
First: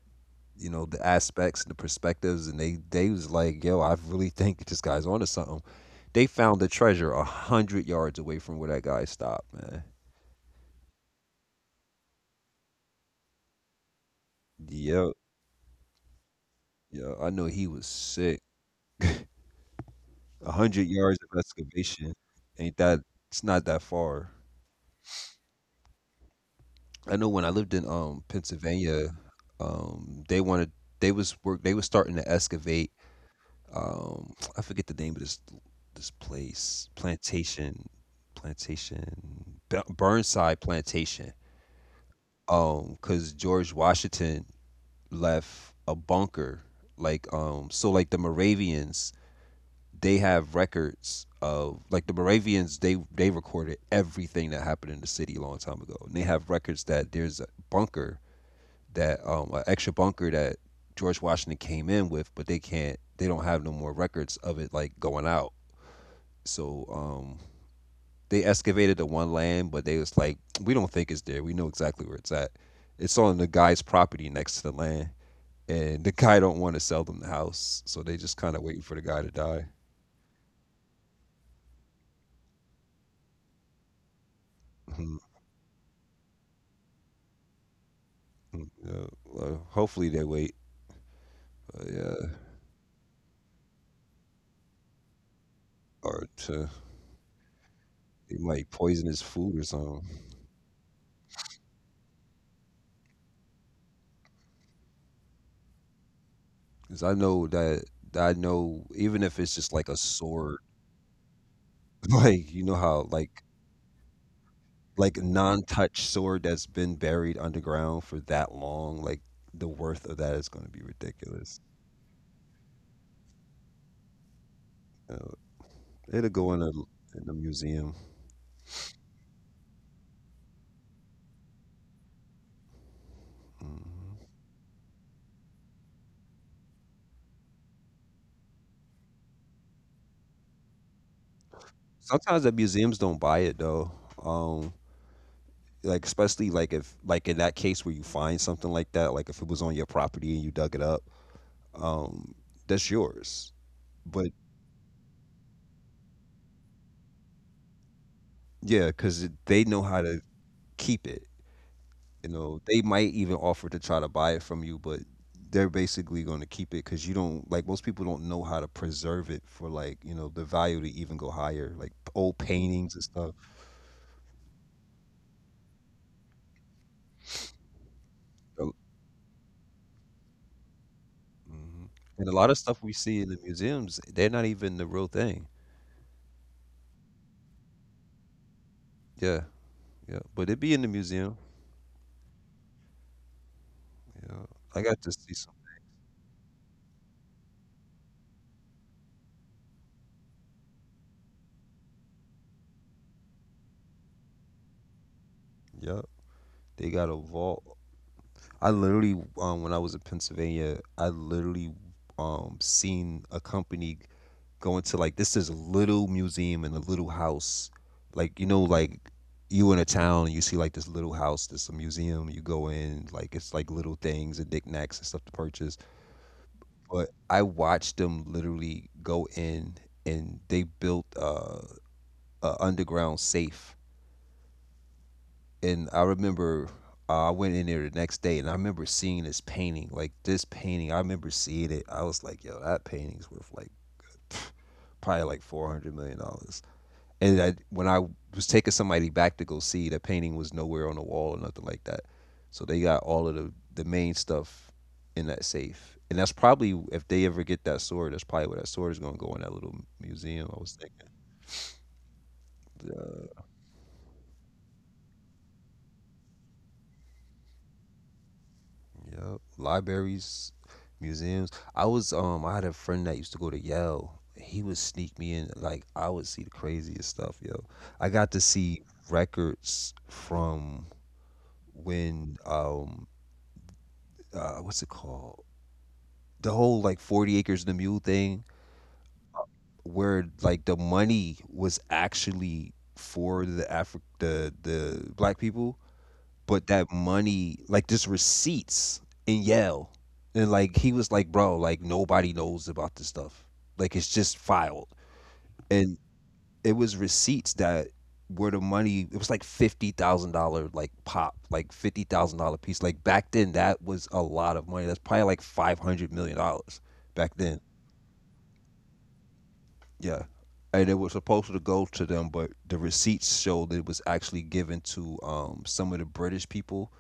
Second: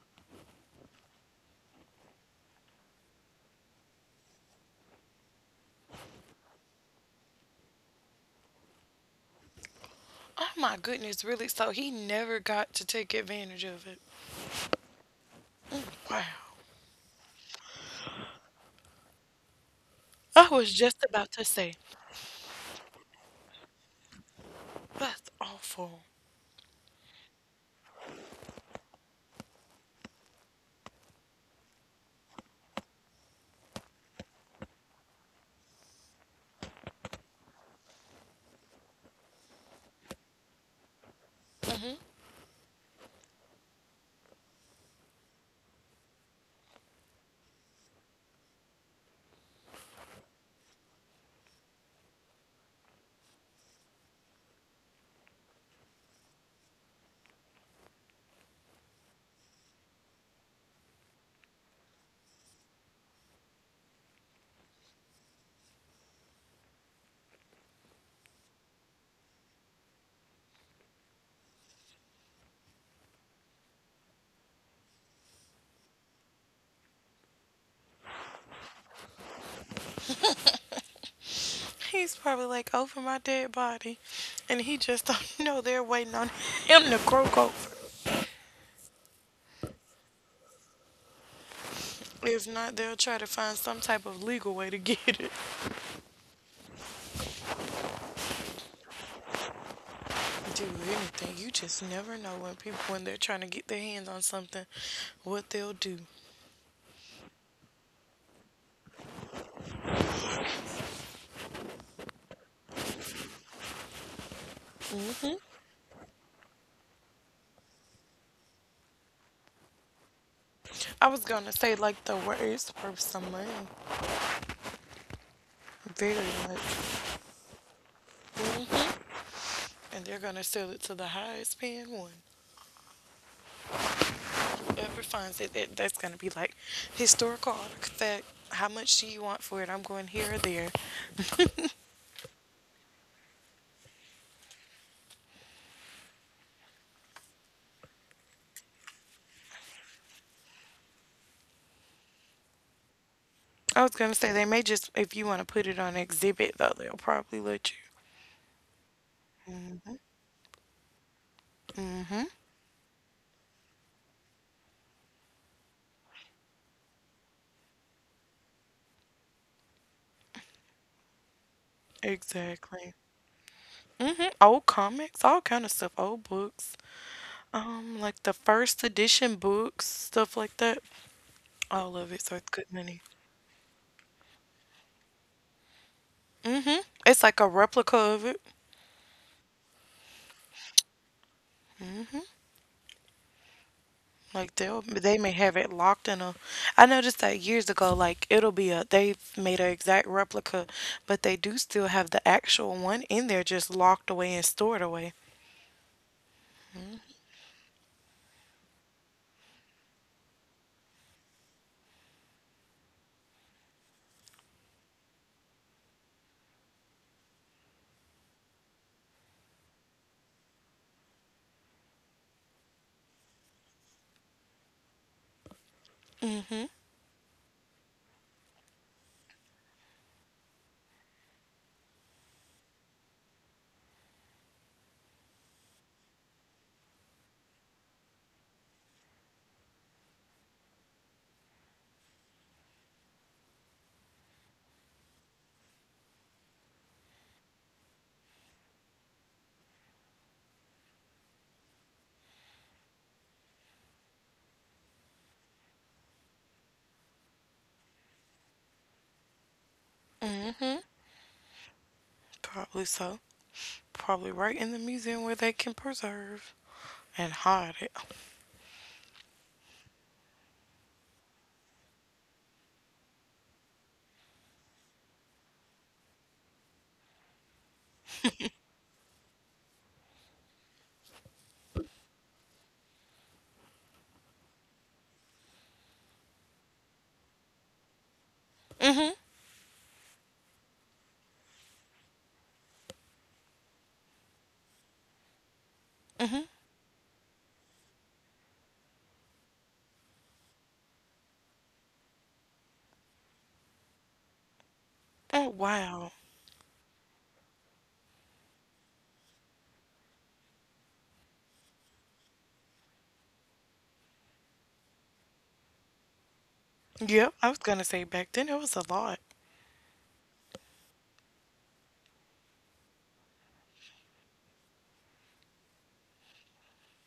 [SPEAKER 2] the aspects and the perspectives, and they was like, yo, I really think this guy's onto something. They found the treasure 100 yards away from where that guy stopped, man.
[SPEAKER 1] Oh my goodness, really? So he never got to take advantage of it.
[SPEAKER 2] Yep.
[SPEAKER 1] Wow.
[SPEAKER 2] Yeah, I know he was sick.
[SPEAKER 1] I
[SPEAKER 2] a
[SPEAKER 1] was
[SPEAKER 2] hundred
[SPEAKER 1] just
[SPEAKER 2] yards
[SPEAKER 1] about
[SPEAKER 2] of
[SPEAKER 1] to say,
[SPEAKER 2] excavation, ain't that it's not that far.
[SPEAKER 1] that's awful.
[SPEAKER 2] I know when I lived in Pennsylvania, um they wanted they was starting to excavate. I forget the name of this place, Burnside Plantation. Because George Washington left a bunker, like. So, like, the Moravians, they have records of, like, the Moravians, they recorded everything that happened in the city a long time ago, and they have records that there's a bunker, that, an extra bunker that George Washington came in with, but they don't have no more records of it, like, going out. So they excavated the one land, but they was like, we don't think it's there. We know exactly where it's at. It's on the guy's property next to the land, and the guy don't want to sell them the house, so they just kind of waiting for the guy to die.
[SPEAKER 1] He's probably like over my dead body, and he just
[SPEAKER 2] Mhm.
[SPEAKER 1] don't know they're waiting on him to croak over.
[SPEAKER 2] Yeah, well, hopefully they wait. Yeah,
[SPEAKER 1] If not, they'll try to find some type of legal way to get it.
[SPEAKER 2] or to, they might poison his food or something.
[SPEAKER 1] Do anything. You just never know when people, when they're trying to get their hands on something, what they'll do.
[SPEAKER 2] Cause I know that that I know, even if it's just like a sword, like, you know how, like, non-touch sword that's been buried underground for that long, like, the worth of that is going to be
[SPEAKER 1] I was gonna
[SPEAKER 2] ridiculous.
[SPEAKER 1] say like the words for some money,
[SPEAKER 2] Uh,
[SPEAKER 1] very
[SPEAKER 2] it'll
[SPEAKER 1] much.
[SPEAKER 2] go in a museum.
[SPEAKER 1] Mhm. And they're gonna sell it to the highest paying one.
[SPEAKER 2] Mhm.
[SPEAKER 1] Whoever finds it, that that's gonna be like historical artifact. How much do you want for it? I'm going here or there.
[SPEAKER 2] Sometimes the museums don't buy it though. Um, like, especially, like, if, like, in that case where you find something like that, like, if it was on your property and you dug it up, um, that's yours.
[SPEAKER 1] I was gonna say
[SPEAKER 2] But
[SPEAKER 1] they may just if you want to put it on exhibit though they'll probably let you.
[SPEAKER 2] yeah, because they know how to keep it. You know, they might even offer to try to buy it from you, but they're basically going to keep it, because you don't like, most people don't know how to preserve it for, like, you know, the value to even go higher, like, old
[SPEAKER 1] Exactly.
[SPEAKER 2] paintings and stuff.
[SPEAKER 1] Hmm. Old comics, all kind of stuff, old books, like the
[SPEAKER 2] So-
[SPEAKER 1] first edition books, stuff like that.
[SPEAKER 2] Mhm.
[SPEAKER 1] All of it's
[SPEAKER 2] And a
[SPEAKER 1] worth
[SPEAKER 2] lot of
[SPEAKER 1] good
[SPEAKER 2] stuff we
[SPEAKER 1] money.
[SPEAKER 2] see in the museums, they're not even the real thing.
[SPEAKER 1] Hmm. It's like a replica of it.
[SPEAKER 2] Yeah. Yeah, but it be in the museum. Yeah.
[SPEAKER 1] Like they'll
[SPEAKER 2] I got
[SPEAKER 1] they
[SPEAKER 2] to
[SPEAKER 1] may
[SPEAKER 2] see
[SPEAKER 1] have
[SPEAKER 2] some.
[SPEAKER 1] it locked in a. I noticed that years ago. Like it'll be a they've made an exact replica, but they do still have the actual one in there, just locked away and stored away.
[SPEAKER 2] Yeah, they got a vault. I literally, when I was in Pennsylvania, I literally, seen a company going to, like, this is a little museum in a little house. Like, you know, like, you in a town and you see like this little house, this a museum. You go in, like, it's like little things and knickknacks and stuff to purchase.
[SPEAKER 1] Hmm.
[SPEAKER 2] But I watched them literally go in, and they built a underground safe. And I remember, I went in there the next day, and I remember seeing this painting, like, this painting. I remember seeing it. I was like, yo, that painting's worth like probably like $400 million. When I was taking somebody back to go see, the painting was nowhere on the wall or nothing like that. So they got all of the main stuff in that safe. And that's probably, if they ever get that sword, that's probably where that sword is going to go, in that little museum, I was
[SPEAKER 1] Hmm.
[SPEAKER 2] thinking.
[SPEAKER 1] Probably so. Probably right in the museum where they can preserve and hide it.
[SPEAKER 2] Yeah, libraries, museums. I had a friend that used to go to Yale. He would sneak me in. Like, I would see the craziest stuff, yo. I got to see records from when, what's it called? The whole, like, 40 acres and a mule thing,
[SPEAKER 1] Hmm.
[SPEAKER 2] where, like, the money was actually for the black people,
[SPEAKER 1] Hmm.
[SPEAKER 2] but that money, like, just receipts in Yale. And, like, he was like, bro, like, nobody knows about this stuff, like, it's just filed.
[SPEAKER 1] Oh,
[SPEAKER 2] And
[SPEAKER 1] wow.
[SPEAKER 2] it was receipts that were the money. It was like $50,000, like, pop, like, $50,000 piece, like, back then. That was a lot of money. That's probably like $500 million
[SPEAKER 1] Yep,
[SPEAKER 2] back
[SPEAKER 1] I was
[SPEAKER 2] then.
[SPEAKER 1] gonna say back then it was a lot.
[SPEAKER 2] Yeah. And it was supposed to go to them, but the receipts show that it was actually given to, some of the British people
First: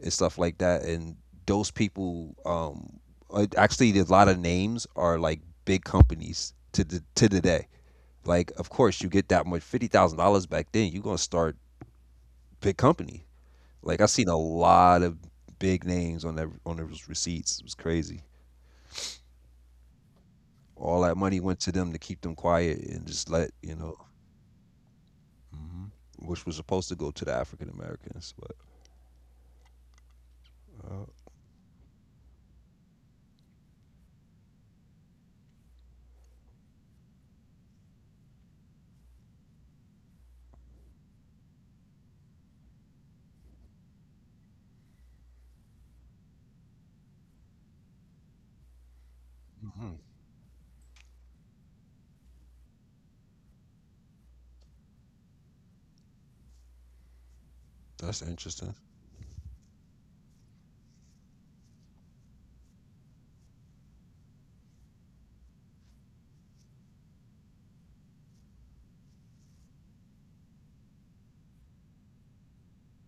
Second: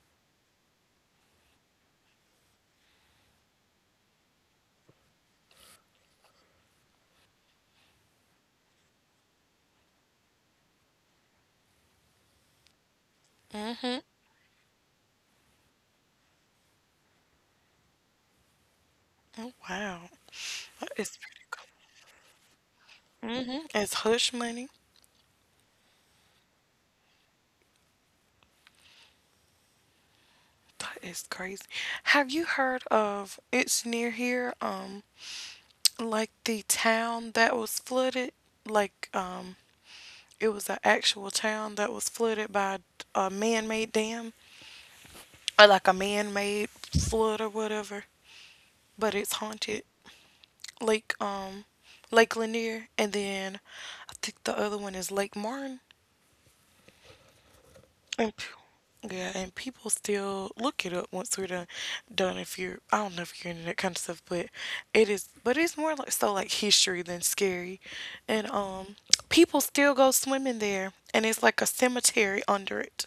[SPEAKER 2] and stuff like that. And those people, actually, a lot of names are like big companies to the day. Like, of course, you get that much, $50,000 back then, you're gonna start big company. Like,
[SPEAKER 1] Hmm.
[SPEAKER 2] I seen a lot of big names on that on those receipts. It was crazy.
[SPEAKER 1] Oh, wow. That
[SPEAKER 2] All that
[SPEAKER 1] is
[SPEAKER 2] money went to them, to keep them quiet and just
[SPEAKER 1] pretty cool.
[SPEAKER 2] let
[SPEAKER 1] Hmm.
[SPEAKER 2] you
[SPEAKER 1] It's
[SPEAKER 2] know.
[SPEAKER 1] hush money.
[SPEAKER 2] Hmm. Which was supposed to go to the African Americans, but
[SPEAKER 1] That is
[SPEAKER 2] uh,
[SPEAKER 1] crazy. Have you heard of it's near here, like the town that was flooded? Like, um, it was an actual town that was flooded by a man-made dam or like a man-made flood or whatever, but it's haunted.
[SPEAKER 2] hmm,
[SPEAKER 1] Lake Lake Lanier, and then I think the other one is Lake Martin.
[SPEAKER 2] that's
[SPEAKER 1] And p-
[SPEAKER 2] interesting.
[SPEAKER 1] yeah, and people still look it up once we're done. Done if you're I don't know if you're into that kind of stuff, but it is. But it's more like so like history than scary, and people still go swimming there, and it's like a cemetery under it.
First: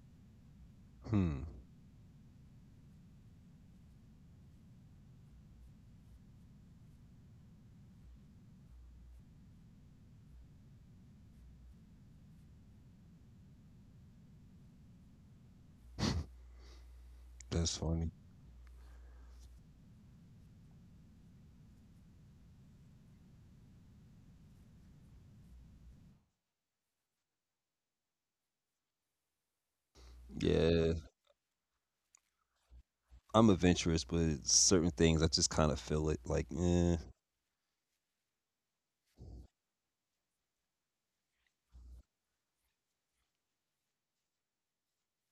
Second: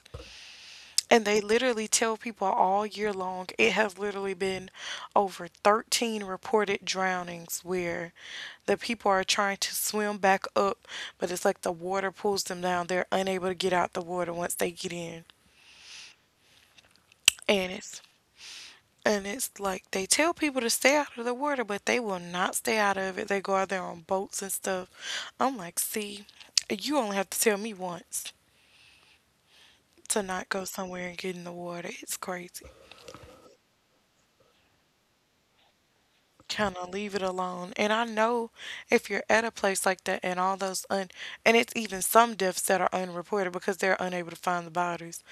[SPEAKER 1] And they
[SPEAKER 2] Hmm,
[SPEAKER 1] literally tell people all year long it has literally been over 13 reported drownings where the people are trying to swim back up, but it's like the water pulls them down. They're unable to get out the water once they get in. And
[SPEAKER 2] that's
[SPEAKER 1] it's
[SPEAKER 2] funny.
[SPEAKER 1] and it's like they tell people to stay out of the water, but they will not stay out of it. They go out there on boats and stuff. I'm like, see, you only have to tell me once to not go
[SPEAKER 2] Yeah,
[SPEAKER 1] somewhere and get in the water. It's crazy.
[SPEAKER 2] I'm adventurous, but certain things I just kind of feel it. Like,
[SPEAKER 1] Kind of
[SPEAKER 2] eh.
[SPEAKER 1] leave it alone. And I know if you're at a place like that and all those un and it's even some deaths that are unreported because they're unable to find the bodies.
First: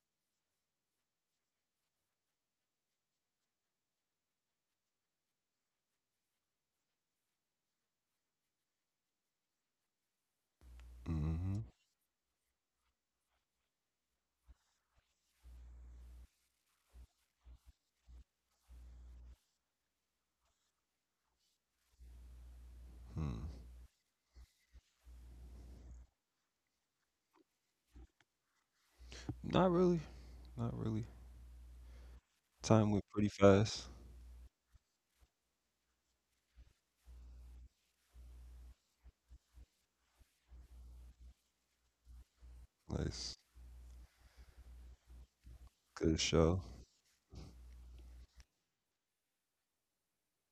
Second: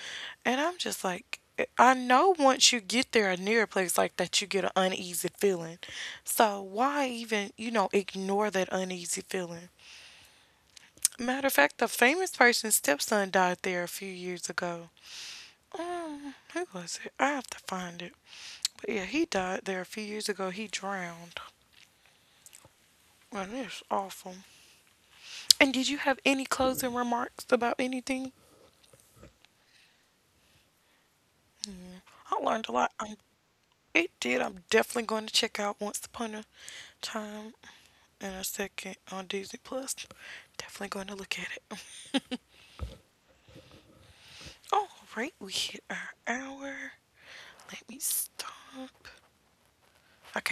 [SPEAKER 1] And I'm just like eh, I know once you get there or near a place like that you get an uneasy feeling. So why even, you know, ignore that uneasy feeling? Matter of
[SPEAKER 2] Hmm.
[SPEAKER 1] fact, the famous person's stepson died there a few years ago. Who was it? I have to find it. But yeah, he died there a few years ago. He drowned.
[SPEAKER 2] Hmm.
[SPEAKER 1] And it's awful. And did you have any closing remarks about anything?
[SPEAKER 2] Not really, not really.
[SPEAKER 1] I learned a lot.
[SPEAKER 2] Time went pretty fast.
[SPEAKER 1] It did. I'm definitely going to check out Once Upon a Time in a second on Disney Plus. Definitely going to look at it.
[SPEAKER 2] Nice,
[SPEAKER 1] All right, we hit our
[SPEAKER 2] good show.
[SPEAKER 1] hour. Let me stop. Okay,